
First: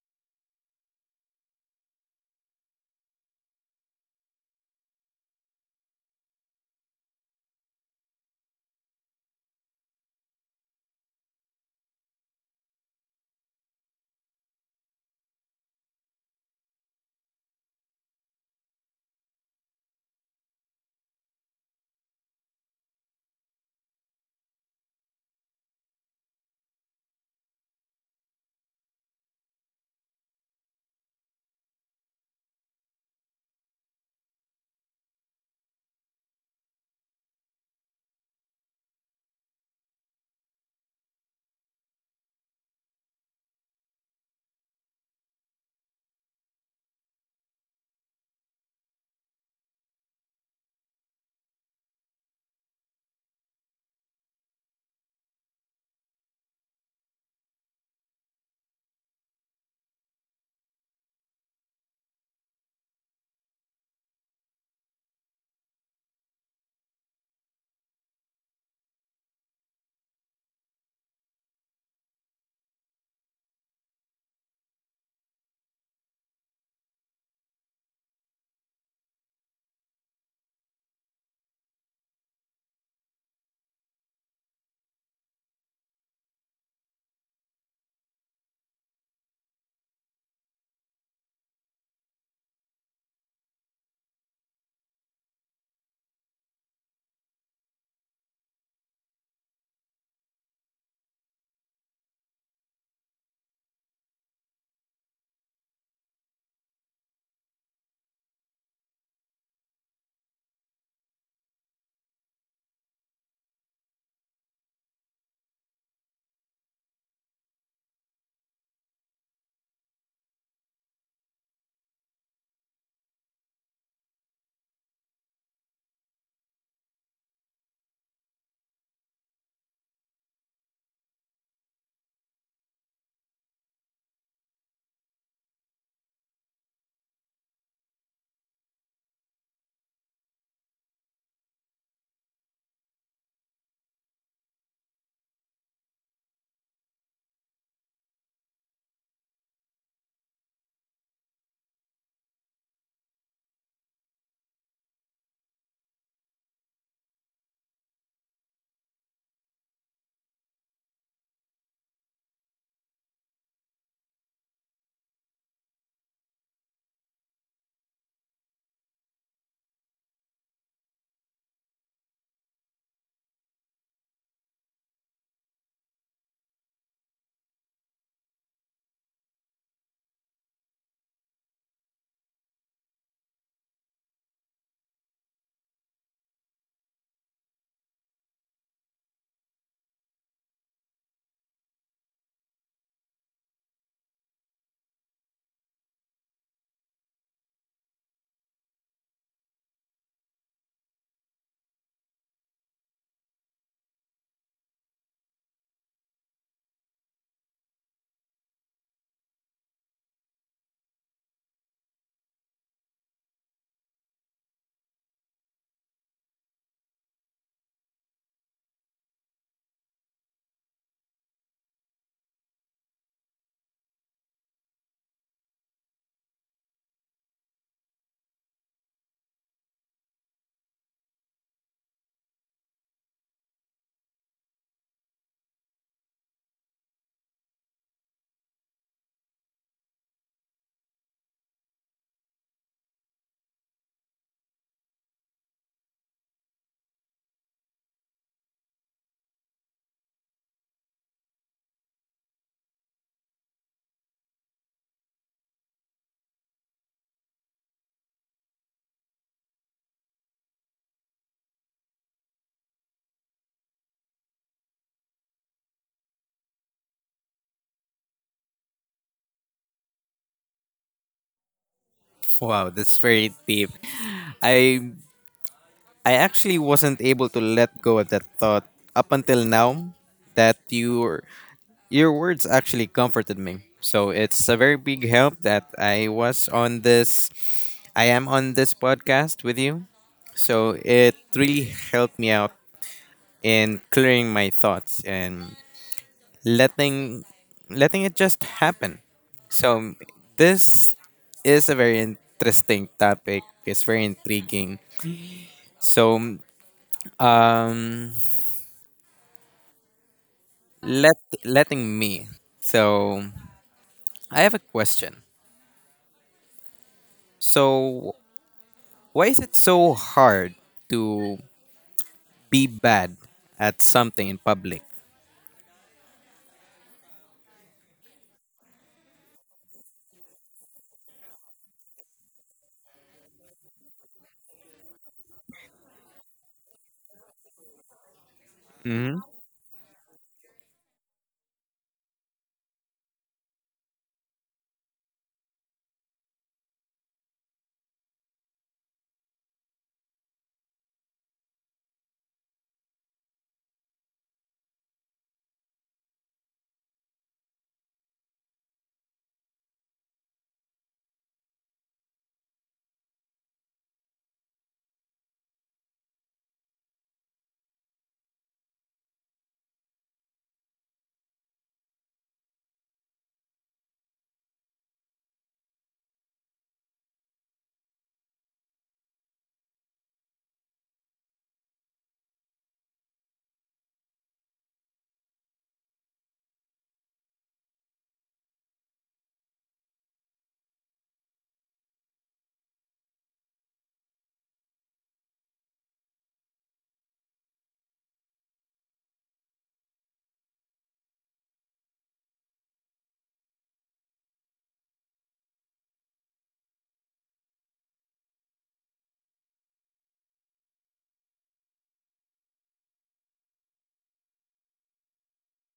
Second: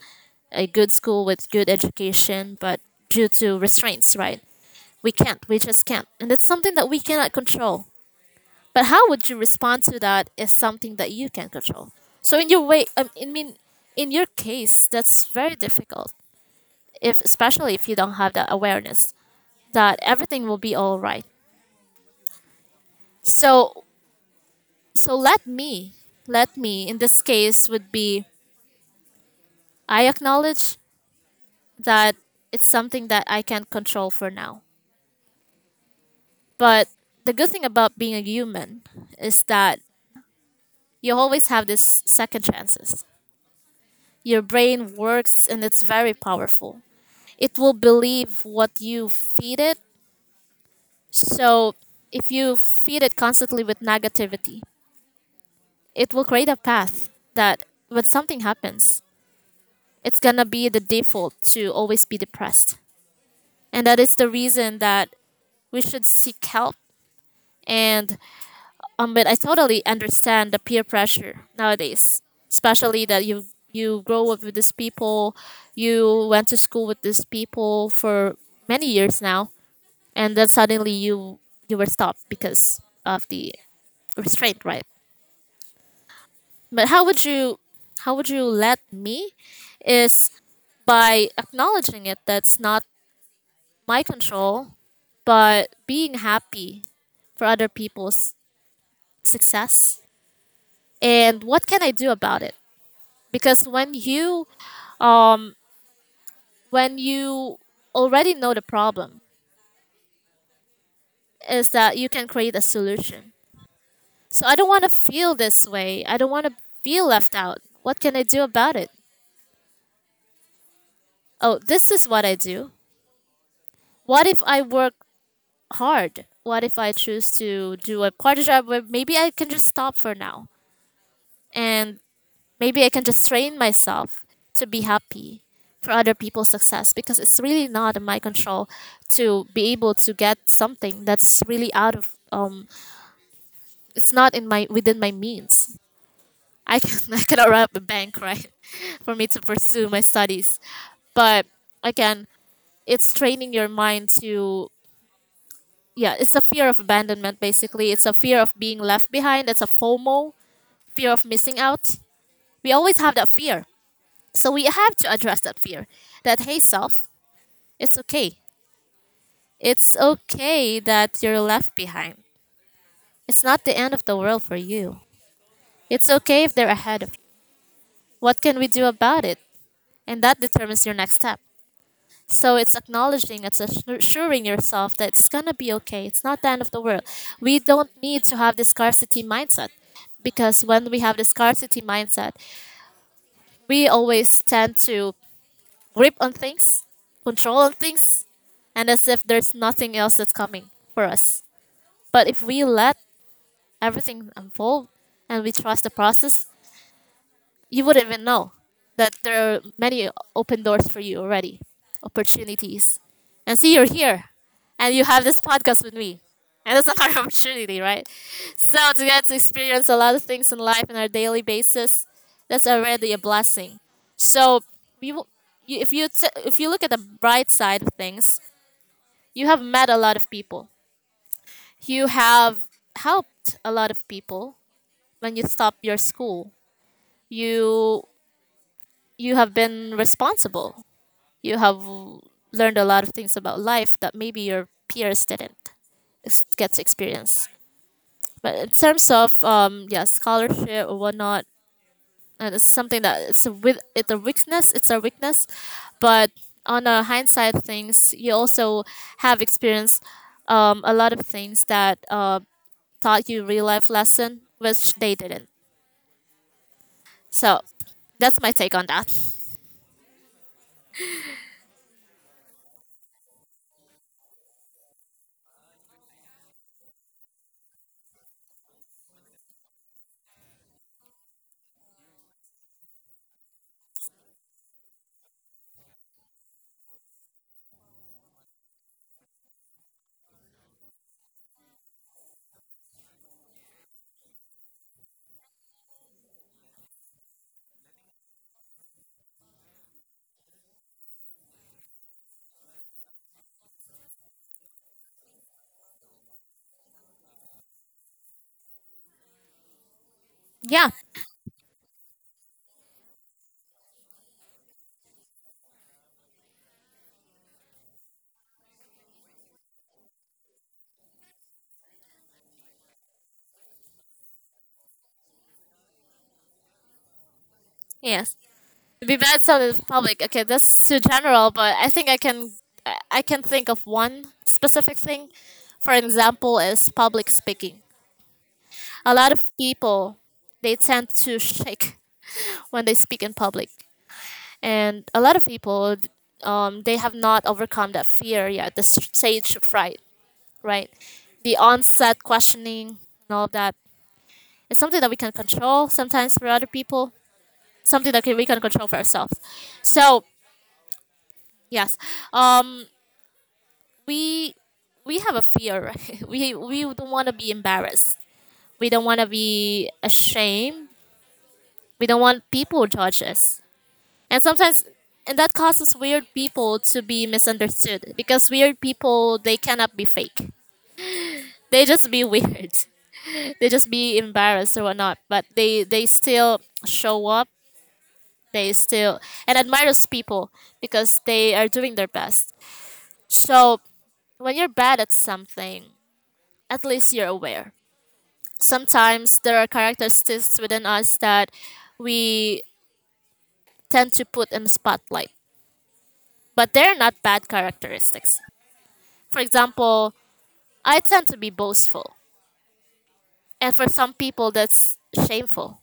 Speaker 1: a good school with good education, but due to restraints, right? We can't, we just can't. And it's something that we cannot control. But how would you respond to that is something that you can control. So in your way, I mean, in your case, that's very difficult. If especially if you don't have that awareness that everything will be all right. So, so let me let me in this case would be, I acknowledge that it's something that I can control for now. But the good thing about being a human is that you always have this second chances. Your brain works and it's very powerful. It will believe what you feed it. So if you feed it constantly with negativity, it will create a path that when something happens, it's gonna be the default to always be depressed. And that is the reason that we should seek help. And but I totally understand the peer pressure nowadays, especially that you grow up with these people, you went to school with these people for many years now, and then suddenly you were stopped because of the restraint, right? But how would you let me is by acknowledging it, that's not my control, but being happy for other people's success, and what can I do about it? Because um when you already know the problem is that you can create a solution. So I don't want to feel this way. I don't want to feel left out. What can I do about it? Oh, this is what I do. What if I work hard? What if I choose to do a part job where maybe I can just stop for now? And maybe I can just train myself to be happy for other people's success, because it's really not in my control to be able to get something that's really out of it's not in my within my means. I can I cannot run up a bank, right? For me to pursue my studies, but again, it's training your mind to, yeah, it's a fear of abandonment basically. It's a fear of being left behind. It's a FOMO, fear of missing out. We always have that fear, so we have to address that fear. That hey self, it's okay. It's okay that you're left behind. It's not the end of the world for you. It's okay if they're ahead of you. What can we do about it? And that determines your next step. So it's acknowledging, it's assuring yourself that it's gonna be okay. It's not the end of the world. We don't need to have this scarcity mindset, because when we have the scarcity mindset, we always tend to grip on things, control on things, and as if there's nothing else that's coming for us. But if we let everything unfold and we trust the process, you wouldn't even know that there are many open doors for you already, opportunities. And see, you're here, and you have this podcast with me, and that's another opportunity, right? So to get to experience a lot of things in life on our daily basis, that's already a blessing. So we, will- you, if if you look at the bright side of things, you have met a lot of people. You have helped a lot of people when you stopped your school. You you have been responsible. You have learned a lot of things about life that maybe your peers didn't gets experience. But in terms of yeah, scholarship or whatnot, and it's something that it's a weakness. It's a weakness, but on a hindsight of things, you also have experienced a lot of things that taught you real life lesson, which they didn't. So that's my take on that.
Speaker 2: Wow, that's very deep. I I actually wasn't able to let go of that thought up until now that your words actually comforted me. So it's a very big help that I am on this podcast with you. So it really helped me out in clearing my thoughts and letting letting it just happen. So this is a very interesting topic. It's very intriguing. So um
Speaker 1: Yeah.
Speaker 2: let letting me. So I have a question. So why is it so hard to be bad at something in public?
Speaker 1: Yes. Be bad sounded public. Okay, that's too general, but I think I can, I can think of one specific thing. For example, is public speaking. A
Speaker 2: hmm
Speaker 1: lot of people, they tend to shake when they speak in public, and a lot of people, they have not overcome that fear yet, the stage fright, right? The onset questioning and all that. It's something that we can control sometimes for other people. Something that we can control for ourselves. So yes, um, we have a fear, right? We don't want to be embarrassed, we don't want to be ashamed, we don't want people to judge us. And sometimes, and that causes weird people to be misunderstood, because weird people, they cannot be fake, they just be weird. They just be embarrassed or whatnot, but they still show up, they still, and admires people, because they are doing their best. So when you're bad at something, at least you're aware. Sometimes there are characteristics within us that we tend to put in the spotlight, but they're not bad characteristics. For example, I tend to be boastful, and for some people, that's shameful,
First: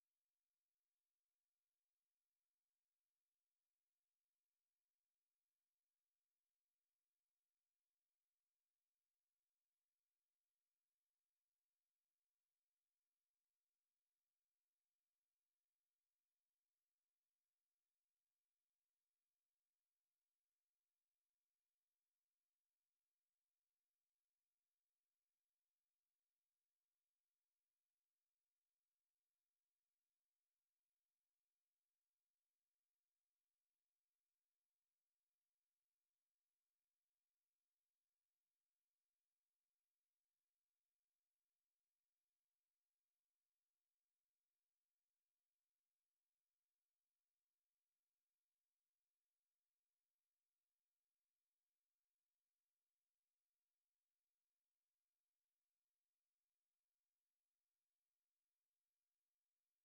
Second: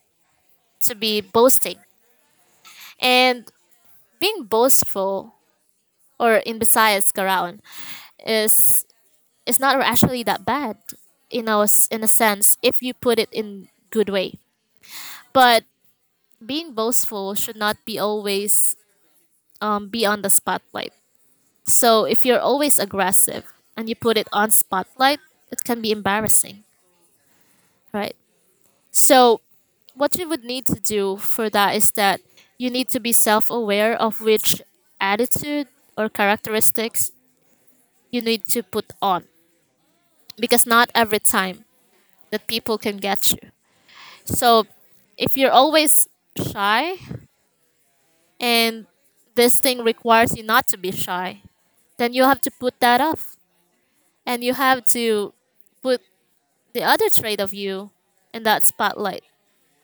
Speaker 1: to be boasting. And being boastful, or in Visayas, Karaon, is is not actually that bad in a, in a sense if you put it in good way. But being boastful should not be always, be on the spotlight. So if you're always aggressive and you put it on spotlight, it can be embarrassing, right? So what you would need to do for that is that you need to be self-aware of which attitude or characteristics you need to put on, because not every time that people can get you. So if you're always shy and this thing requires you not to be shy, then you have to put that off and you have to put the other trait of you in that spotlight.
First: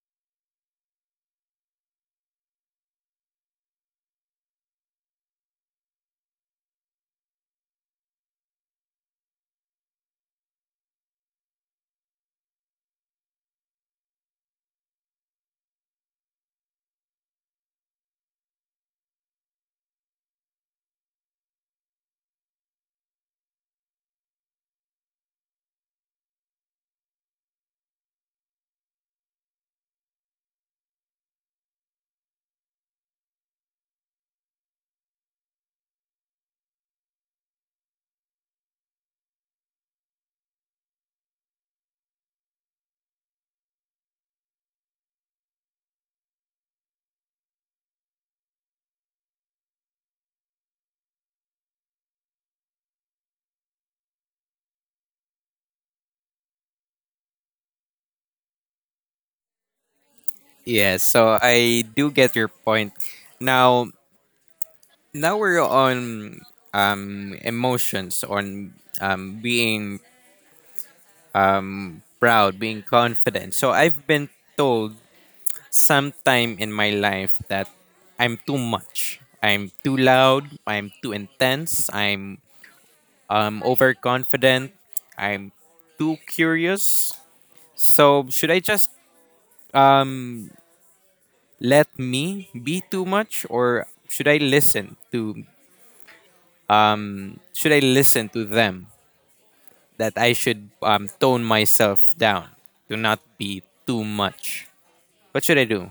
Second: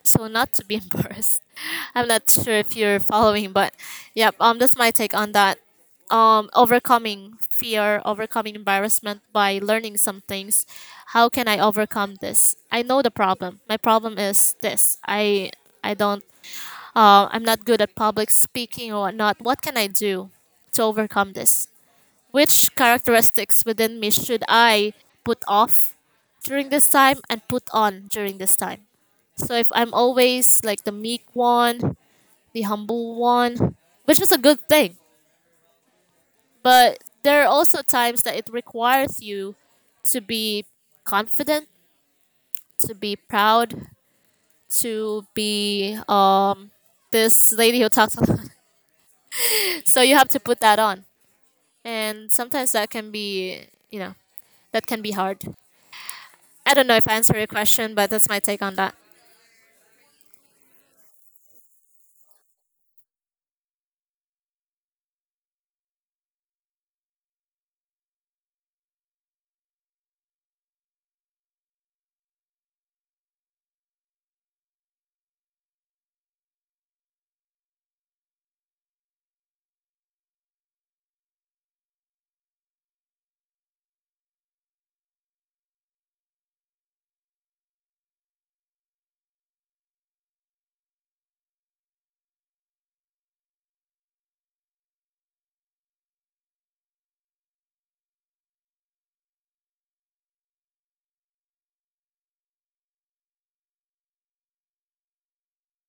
Speaker 1: So not to be embarrassed. I'm not sure if you're following, but yep, that's my take on that. Overcoming fear, overcoming embarrassment by learning some things. How can I overcome this? I know the problem. My problem is this. I don't, I'm not good at public speaking or whatnot. What can I do to overcome this? Which characteristics within me should I put off during this time and put on during this time? So if I'm always like the meek one, the humble one, which is a good thing, but there are also times that it requires you to be confident, to be proud, to be this lady who talks a lot. So you have to put that on. And sometimes that can be, you know, that can be hard. I don't know if I answered your question, but that's my take on that.
Speaker 2: Yeah. So I do get your point. Now Now we're on emotions on being proud, being confident. So I've been told sometime in my life that I'm too much. I'm too loud. I'm too intense. I'm overconfident. I'm too curious. So should I just um let me be too much, or should I listen to, should I listen to them, that I should tone myself down to not be too much? What should I do?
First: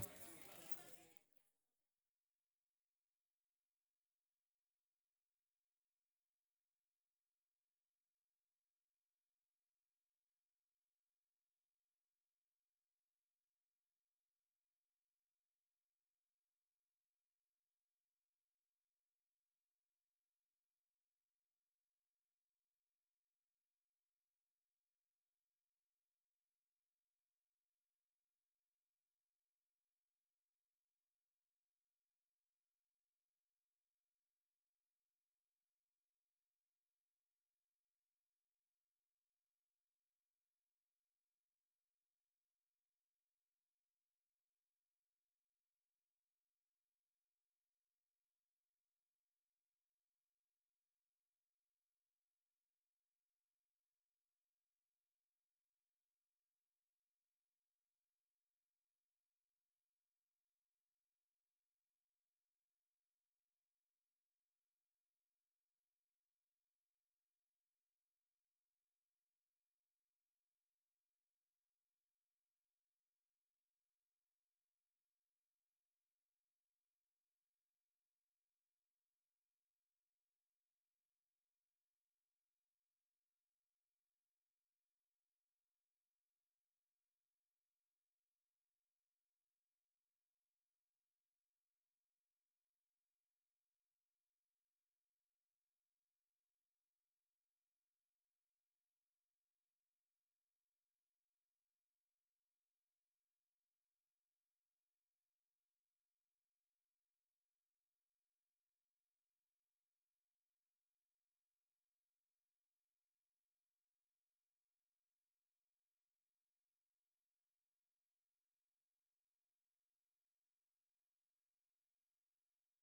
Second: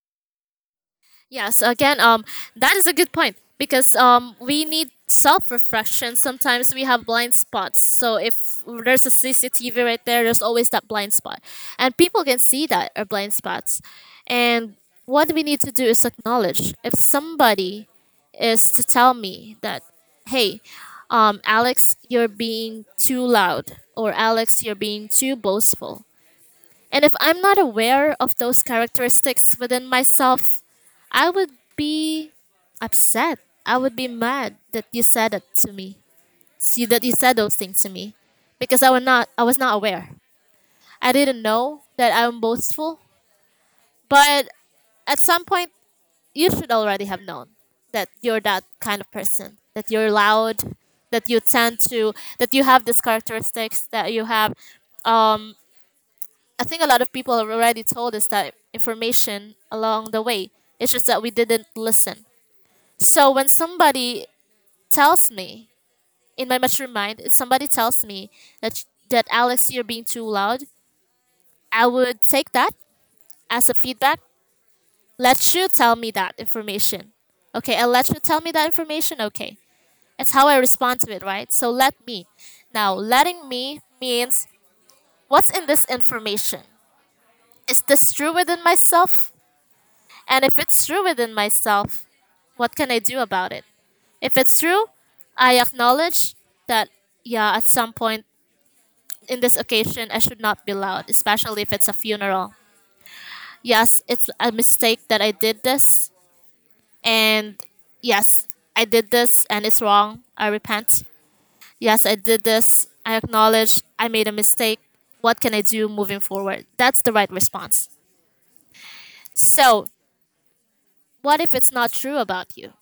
Speaker 1: Yes, again, that is a good point because we need self reflection. Sometimes we have blind spots. So if there's a CCTV right there, there's always that blind spot, and people can see that are blind spots. And what we need to do is acknowledge if somebody is to tell me that, hey, Alex, you're being too loud, or Alex, you're being too boastful. And if I'm not aware of those characteristics within myself, I would be upset. I would be mad that you said it to me. See that you said those things to me. Because I was not aware. I didn't know that I'm boastful. But at some point you should already have known that you're that kind of person. That you're loud, that you tend to, that you have these characteristics, that you have um I think a lot of people have already told us that information along the way. It's just that we didn't listen. So when somebody tells me, in my mature mind, if somebody tells me that that Alex, you're being too loud, I would take that as a feedback. Let you tell me that information. Okay, I'll let you tell me that information. Okay. That's how I respond to it, right? So let me. Now, letting me means what's in this information? Is this true within myself? And if it's true within myself, what can I do about it? If it's true, I acknowledge that, yeah, at some point in this occasion, I should not be loud, especially if it's a funeral. Yes, it's a mistake that I did this. And yes, I did this and it's wrong. I repent. Yes, I did this. I acknowledge I made a mistake. What can I do moving forward? That's the right response. So, what if it's not true about you?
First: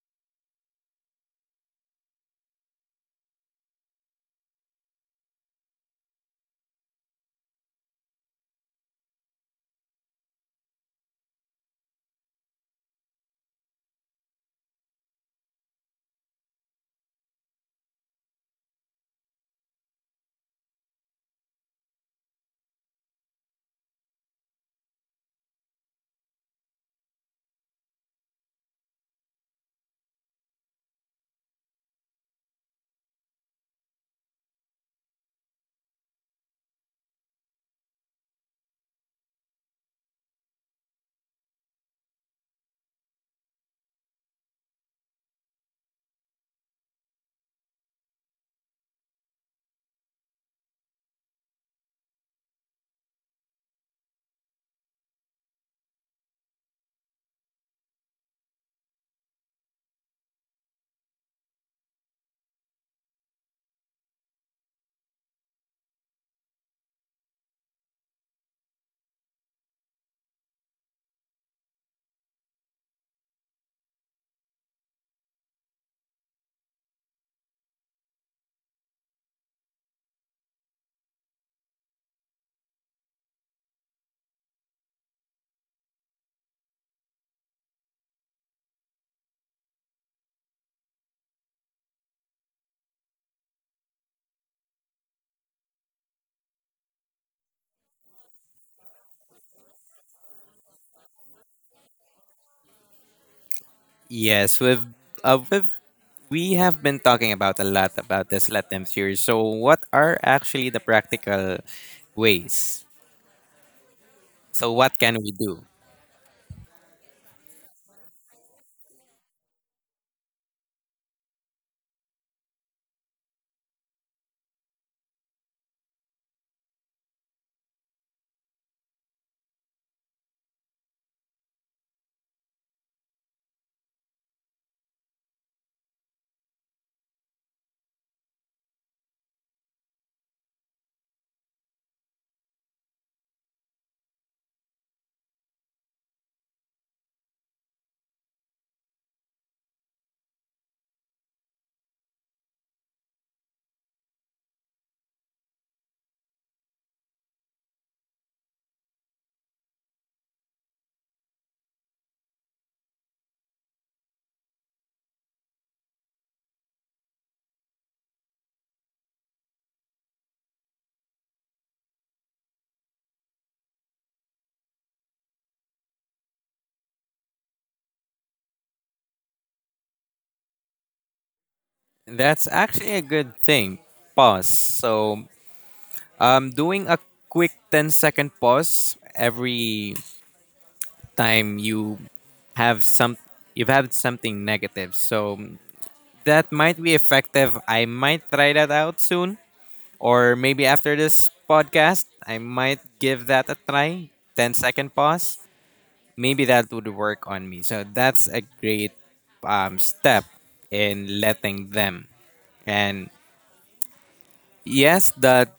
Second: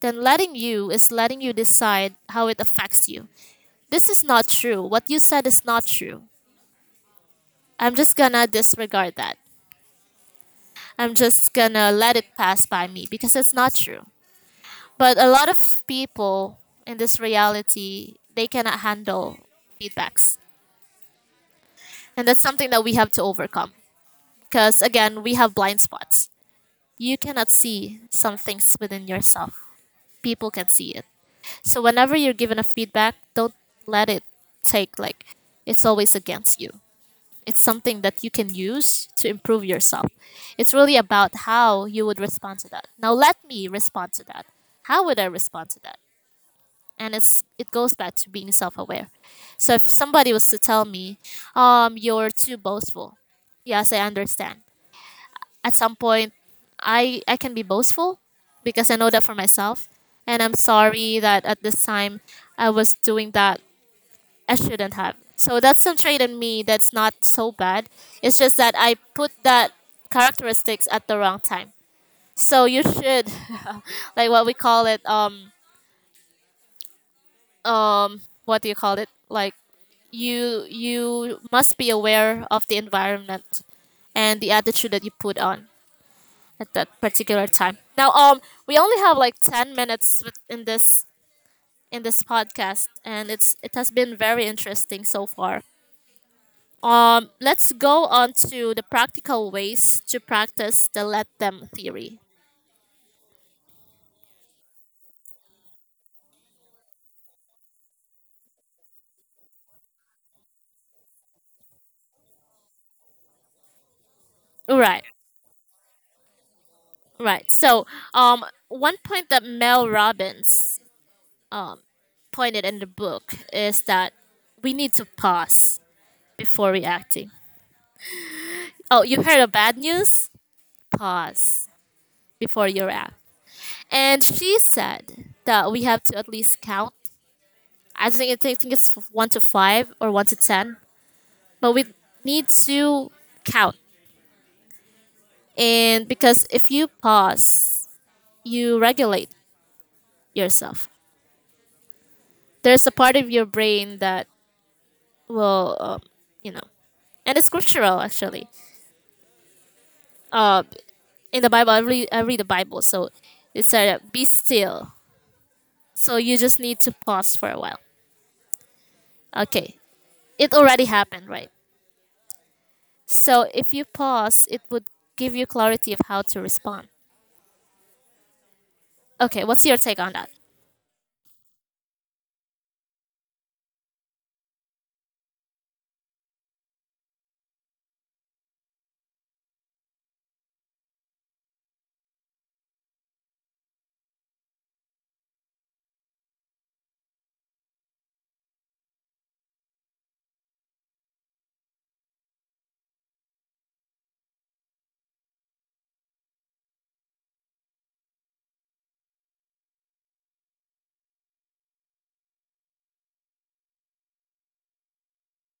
Speaker 1: Then letting you is letting you decide how it affects you. This is not true. What you said is not true. I'm just gonna disregard that. I'm just gonna let it pass by me because it's not true. But a lot of people in this reality, they cannot handle feedbacks. And that's something that we have to overcome because, again, we have blind spots. You cannot see some things within yourself, people can see it. So whenever you're given a feedback, don't let it take like it's always against you. It's something that you can use to improve yourself. It's really about how you would respond to that. Now let me respond to that. How would I respond to that? And it goes back to being self-aware. So if somebody was to tell me, you're too boastful. Yes, I understand at some point I can be boastful because I know that for myself, and I'm sorry that at this time I was doing that. I shouldn't have. So that's some trait in me that's not so bad. It's just that I put that characteristics at the wrong time. So you should like what we call it, um what do you call it, like you must be aware of the environment and the attitude that you put on at that particular time. Now, we only have like 10 minutes in this podcast, and it has been very interesting so far. Let's go on to the practical ways to practice the let them theory.
Speaker 2: Yes, we've, we have been talking about a lot about this let them series. So what are actually the practical ways? So what
Speaker 1: Right,
Speaker 2: can we do?
Speaker 1: right. So, one point that Mel Robbins pointed in the book is that we need to pause before reacting. Oh, you heard of bad news? Pause before you react. And she said that we have to at least count. I think it's 1 to 5 or 1 to 10. But we need to count. And because if you pause, you regulate yourself. There's a part of your brain that will, you know, and it's scriptural actually. Uh, in the Bible, I read the Bible, so it said, be still. So you just need to pause for a while. Okay. It already happened, right? So if you pause, it would give you clarity of how to respond. Okay, what's your take on that?
Speaker 2: That's actually a good thing. Pause. So, doing a quick ten-second pause every time you have some you've had something negative. So, that might be effective. I might try that out soon or maybe after this podcast, I might give that a try. Ten-second pause. Maybe that would work on me. So, that's a great step in letting them. and yes, the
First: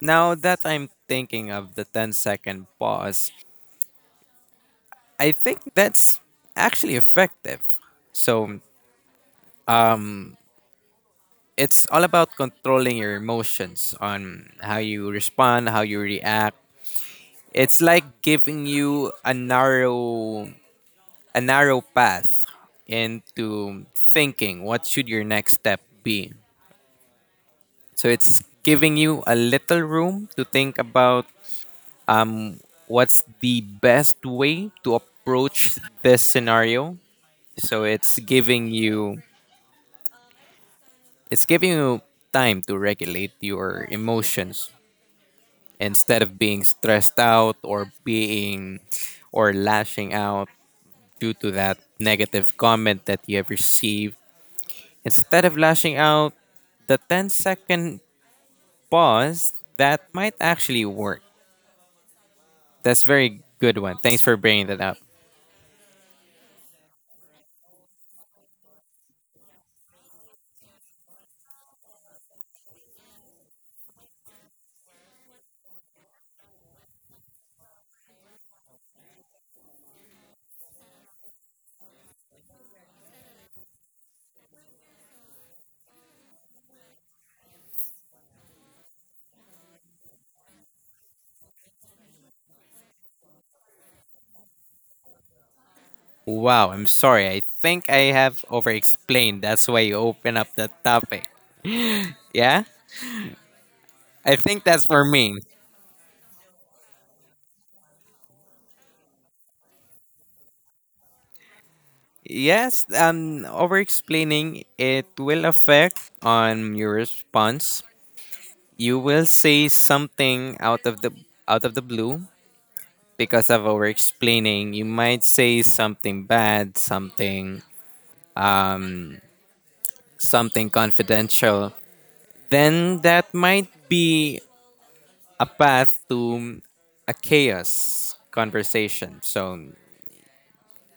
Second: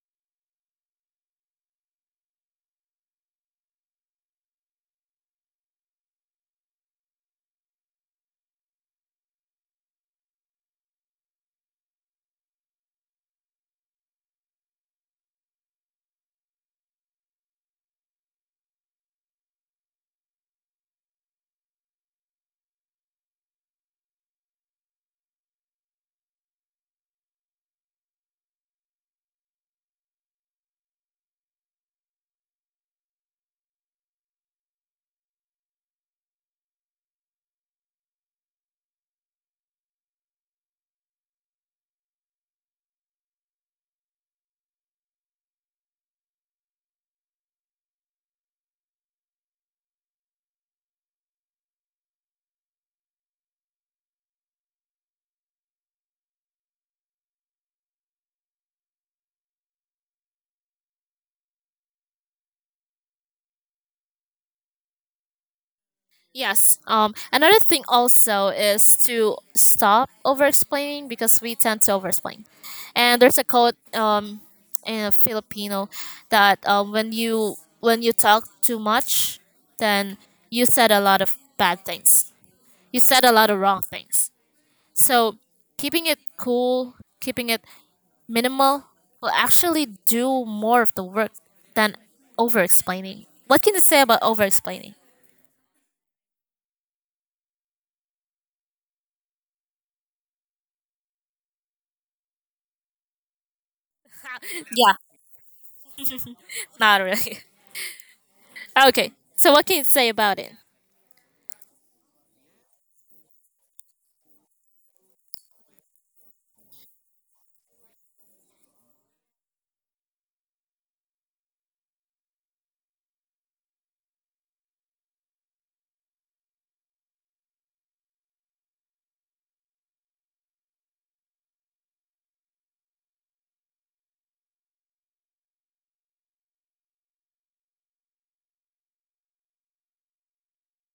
Speaker 2: Now that I'm thinking of the 10-second pause, I think that's actually effective. So it's all about controlling your emotions on how you respond, how you react. It's like giving you a narrow path into thinking what should your next step be. So it's giving you a little room to think about um, what's the best way to approach this scenario. So it's giving you time to regulate your emotions instead of being stressed out or being or lashing out due to that negative comment that you have received. Instead of lashing out, the ten-second pause, that might actually work. That's very good one. Thanks for bringing that up.
Speaker 1: Yes. Another thing also is to stop over explaining because we tend to over explain. And there's a quote in Filipino that, when you talk too much, then you said a lot of bad things. You said a lot of wrong things. So keeping it cool, keeping it minimal will actually do more of the work than over explaining. What can you say about over explaining?
Speaker 2: Wow, I'm sorry. I think I have over explained. That's why you open up the topic. Yeah? I think that's
Speaker 1: Yeah,
Speaker 2: for me.
Speaker 1: not really. Okay, so what can you say about it?
Speaker 2: Yes, over explaining it will affect on your response. You will say something out of the blue because of over explaining. You might say something bad, something confidential. Then that might be a path to a chaos conversation. So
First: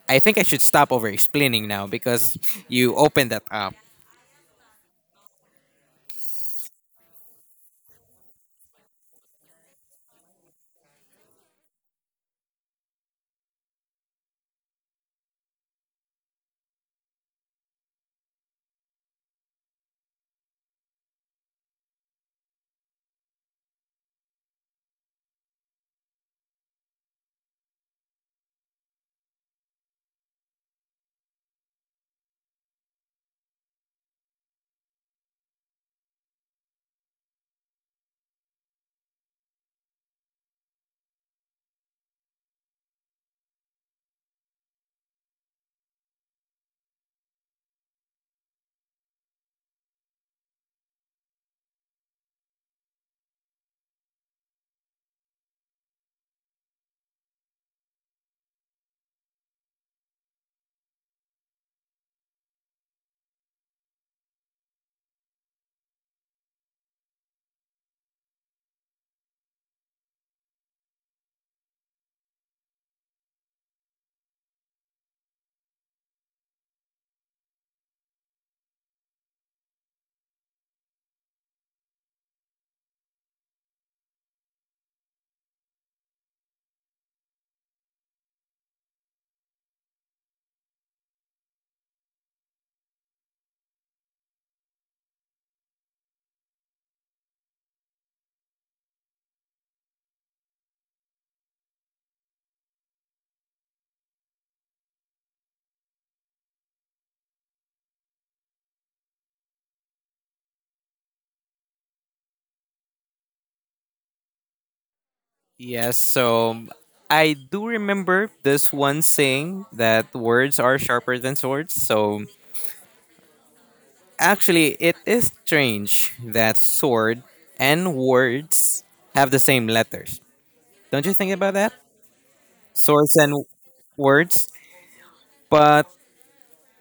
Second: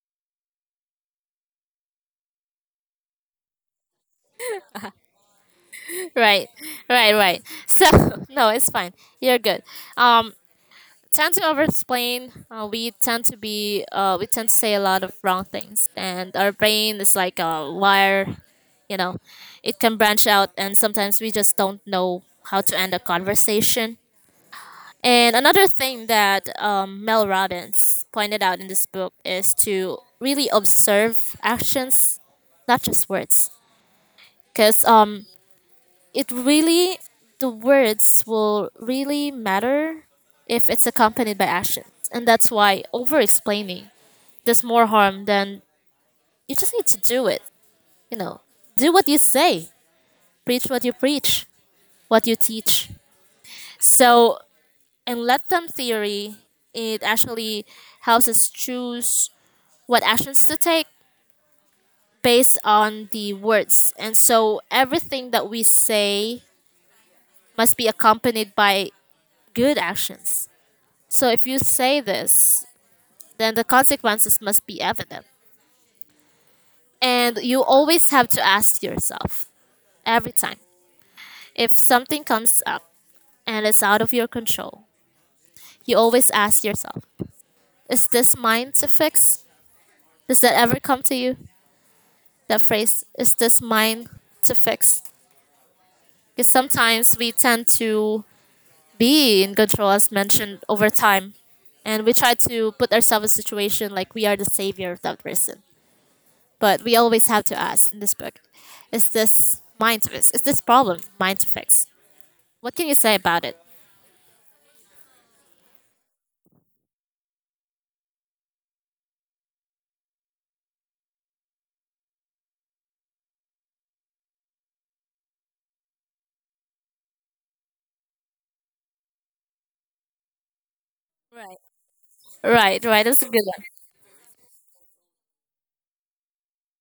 Speaker 2: I think I should stop over explaining now because you opened that up.
Speaker 1: Right, right. So, no, it's fine. You're good. Um, tend to over explain. We tend to say a lot of wrong things, and our brain is like a wire, you know, it can branch out, and sometimes we just don't know how to end a conversation. And another thing that, Mel Robbins pointed out in this book is to really observe actions, not just words, because, it really, the words will really matter if it's accompanied by actions, and that's why over-explaining does more harm than, you just need to do it. You know, do what you say, preach, what you teach. So, and let them theory, it actually helps us choose what actions to take based on the words. And so everything that we say must be accompanied by good actions. So if you say this, then the consequences must be evident. And you always have to ask yourself every time if something comes up and it's out of your control, you always ask yourself, is this mine to fix? Does that ever come to you? The phrase, is this mine to fix, because sometimes we tend to be in control as mentioned over time, and we try to put ourselves in a situation like we are the savior of that person, but we always have to ask in this book, is this mine to fix? Is this problem mine to fix? What can you say about it?
Speaker 2: Yes, so I do remember this one saying that words are sharper than swords. So actually, it is strange that sword and words have the same letters. Don't you think about
Speaker 1: right
Speaker 2: that?
Speaker 1: right right,
Speaker 2: Swords
Speaker 1: that's a good
Speaker 2: and
Speaker 1: one.
Speaker 2: words, but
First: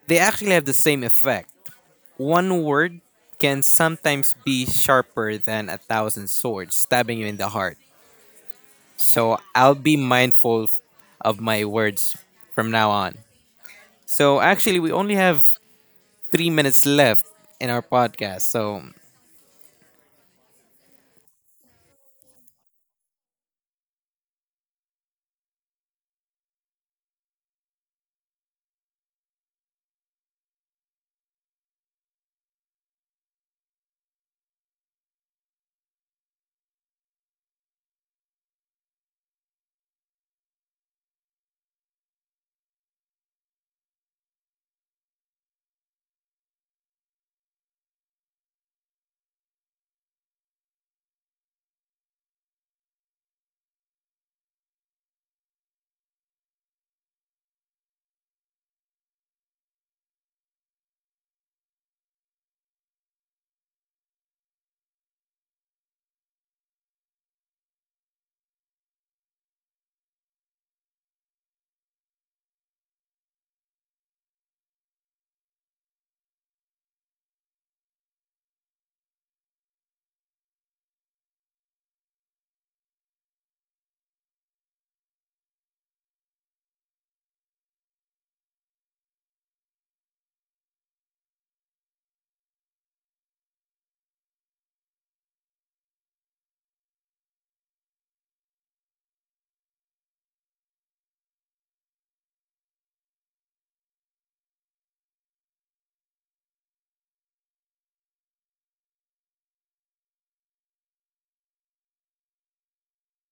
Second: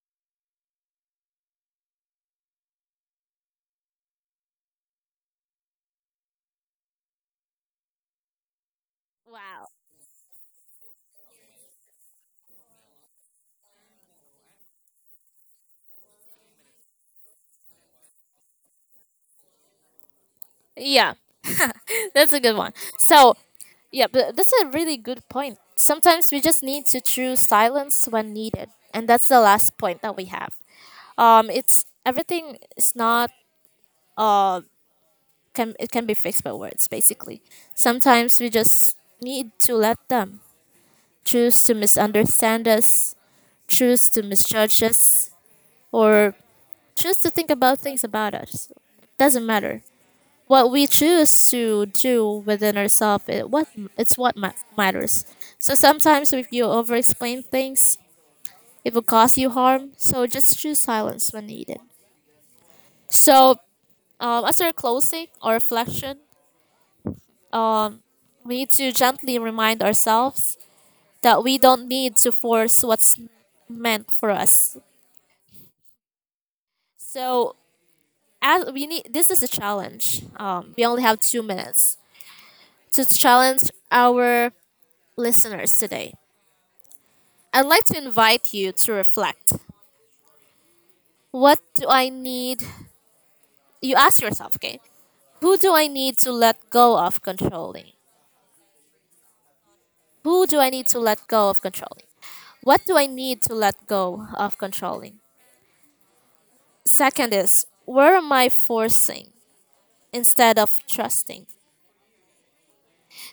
Speaker 2: they actually have the same effect. One word can sometimes be sharper than a thousand swords, stabbing you in the heart. So
Speaker 1: Wow.
Speaker 2: I'll be mindful of my words from now on. So actually, we only have 3 minutes left in our podcast. So,
Speaker 1: Yeah, that's a good one. So, yeah, but that's a really good point. Sometimes we just need to choose silence when needed, and that's the last point that we have. It's, everything is not uh can, it can be fixed by words basically. Sometimes we just need to let them choose to misunderstand us, choose to misjudge us, or choose to think about things about us. Doesn't matter. What we choose to do within ourselves, it's what matters. So sometimes if you over explain things, it will cause you harm, so just choose silence when needed. So, as our closing or reflection, um, we need to gently remind ourselves that we don't need to force what's meant for us. So, as we need, this is a challenge, we only have 2 minutes to challenge our listeners today. I'd like to invite you to reflect. What do I need? You ask yourself, okay? Who do I need to let go of controlling? Who do I need to let go of controlling? What do I need to let go of controlling? Second is, where am I forcing instead of trusting?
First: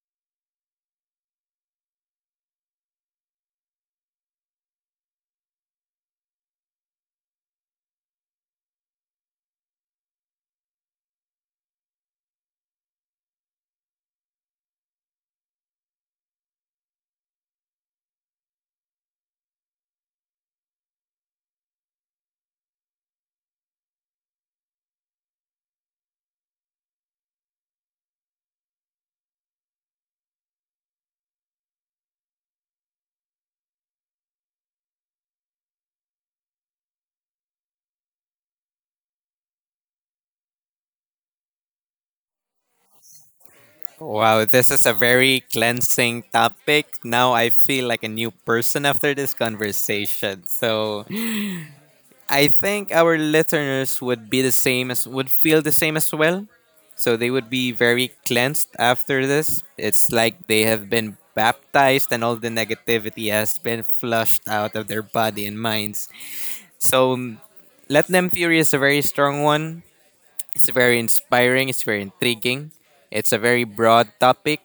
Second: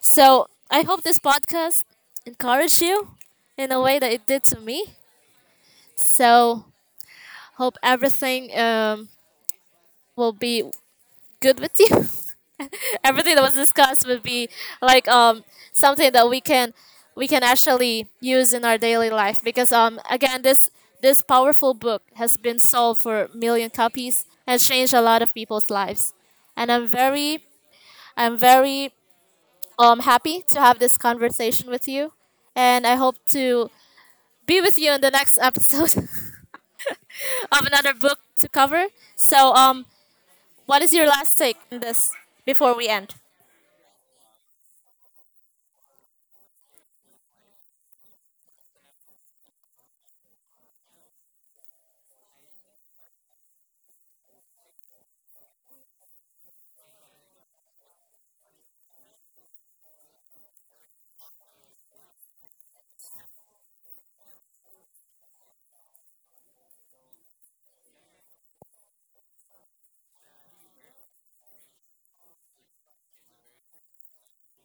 Speaker 1: So I hope this podcast encouraged you in a way that it did to me. So hope everything, will be good with you. Everything that was discussed would be like, something that we can, we can actually use in our daily life because, again, this powerful book has been sold for 1 million copies, has changed a lot of people's lives, and I'm very happy to have this conversation with you, and I hope to be with you in the next episode of another book to cover. So, what is your last take on this before we end?
Speaker 2: wow, this is a very cleansing topic. Now I feel like a new person after this conversation. So, I think our listeners would be the same as would feel the same as well. So they would be very cleansed after this. It's like they have been baptized and all the negativity has been flushed out of their body and minds. So Let Them Fury is a very strong one. It's very inspiring, it's very intriguing. It's a very broad topic.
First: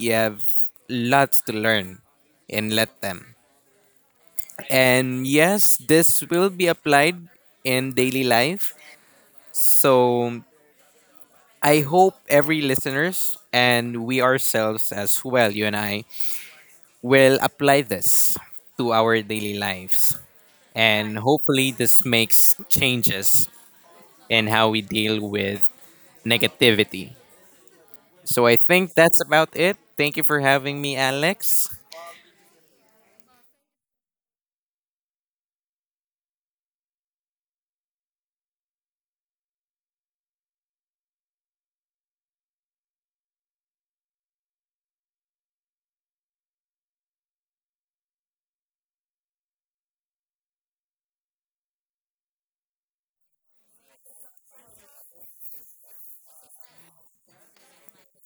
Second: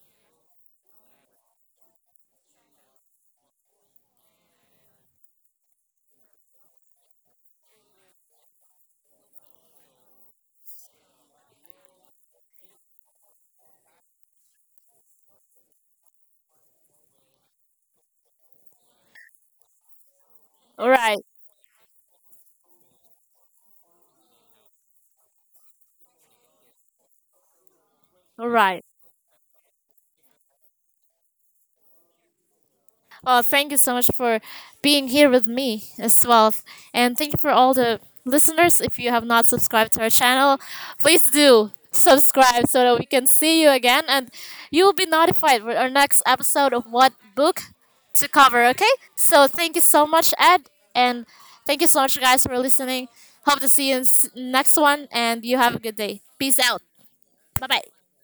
Speaker 2: You have lots to learn in Let Them. And yes, this will be applied in daily life. So I hope every listeners and we ourselves as well, you and I, will apply this to our daily lives.
Speaker 1: all
Speaker 2: And
Speaker 1: right
Speaker 2: hopefully this makes changes in how we deal with negativity. So
Speaker 1: All
Speaker 2: I
Speaker 1: right.
Speaker 2: think that's about it. Thank you for having me, Alex.
Speaker 1: Well, thank you so much for being here with me as well. And thank you for all the listeners. If you have not subscribed to our channel, please do subscribe so that we can see you again, and you will be notified for our next episode of what book to cover, okay? So thank you so much, Ed. And thank you so much, guys, for listening. Hope to see you in next one. And you have a good day. Peace out. Bye bye.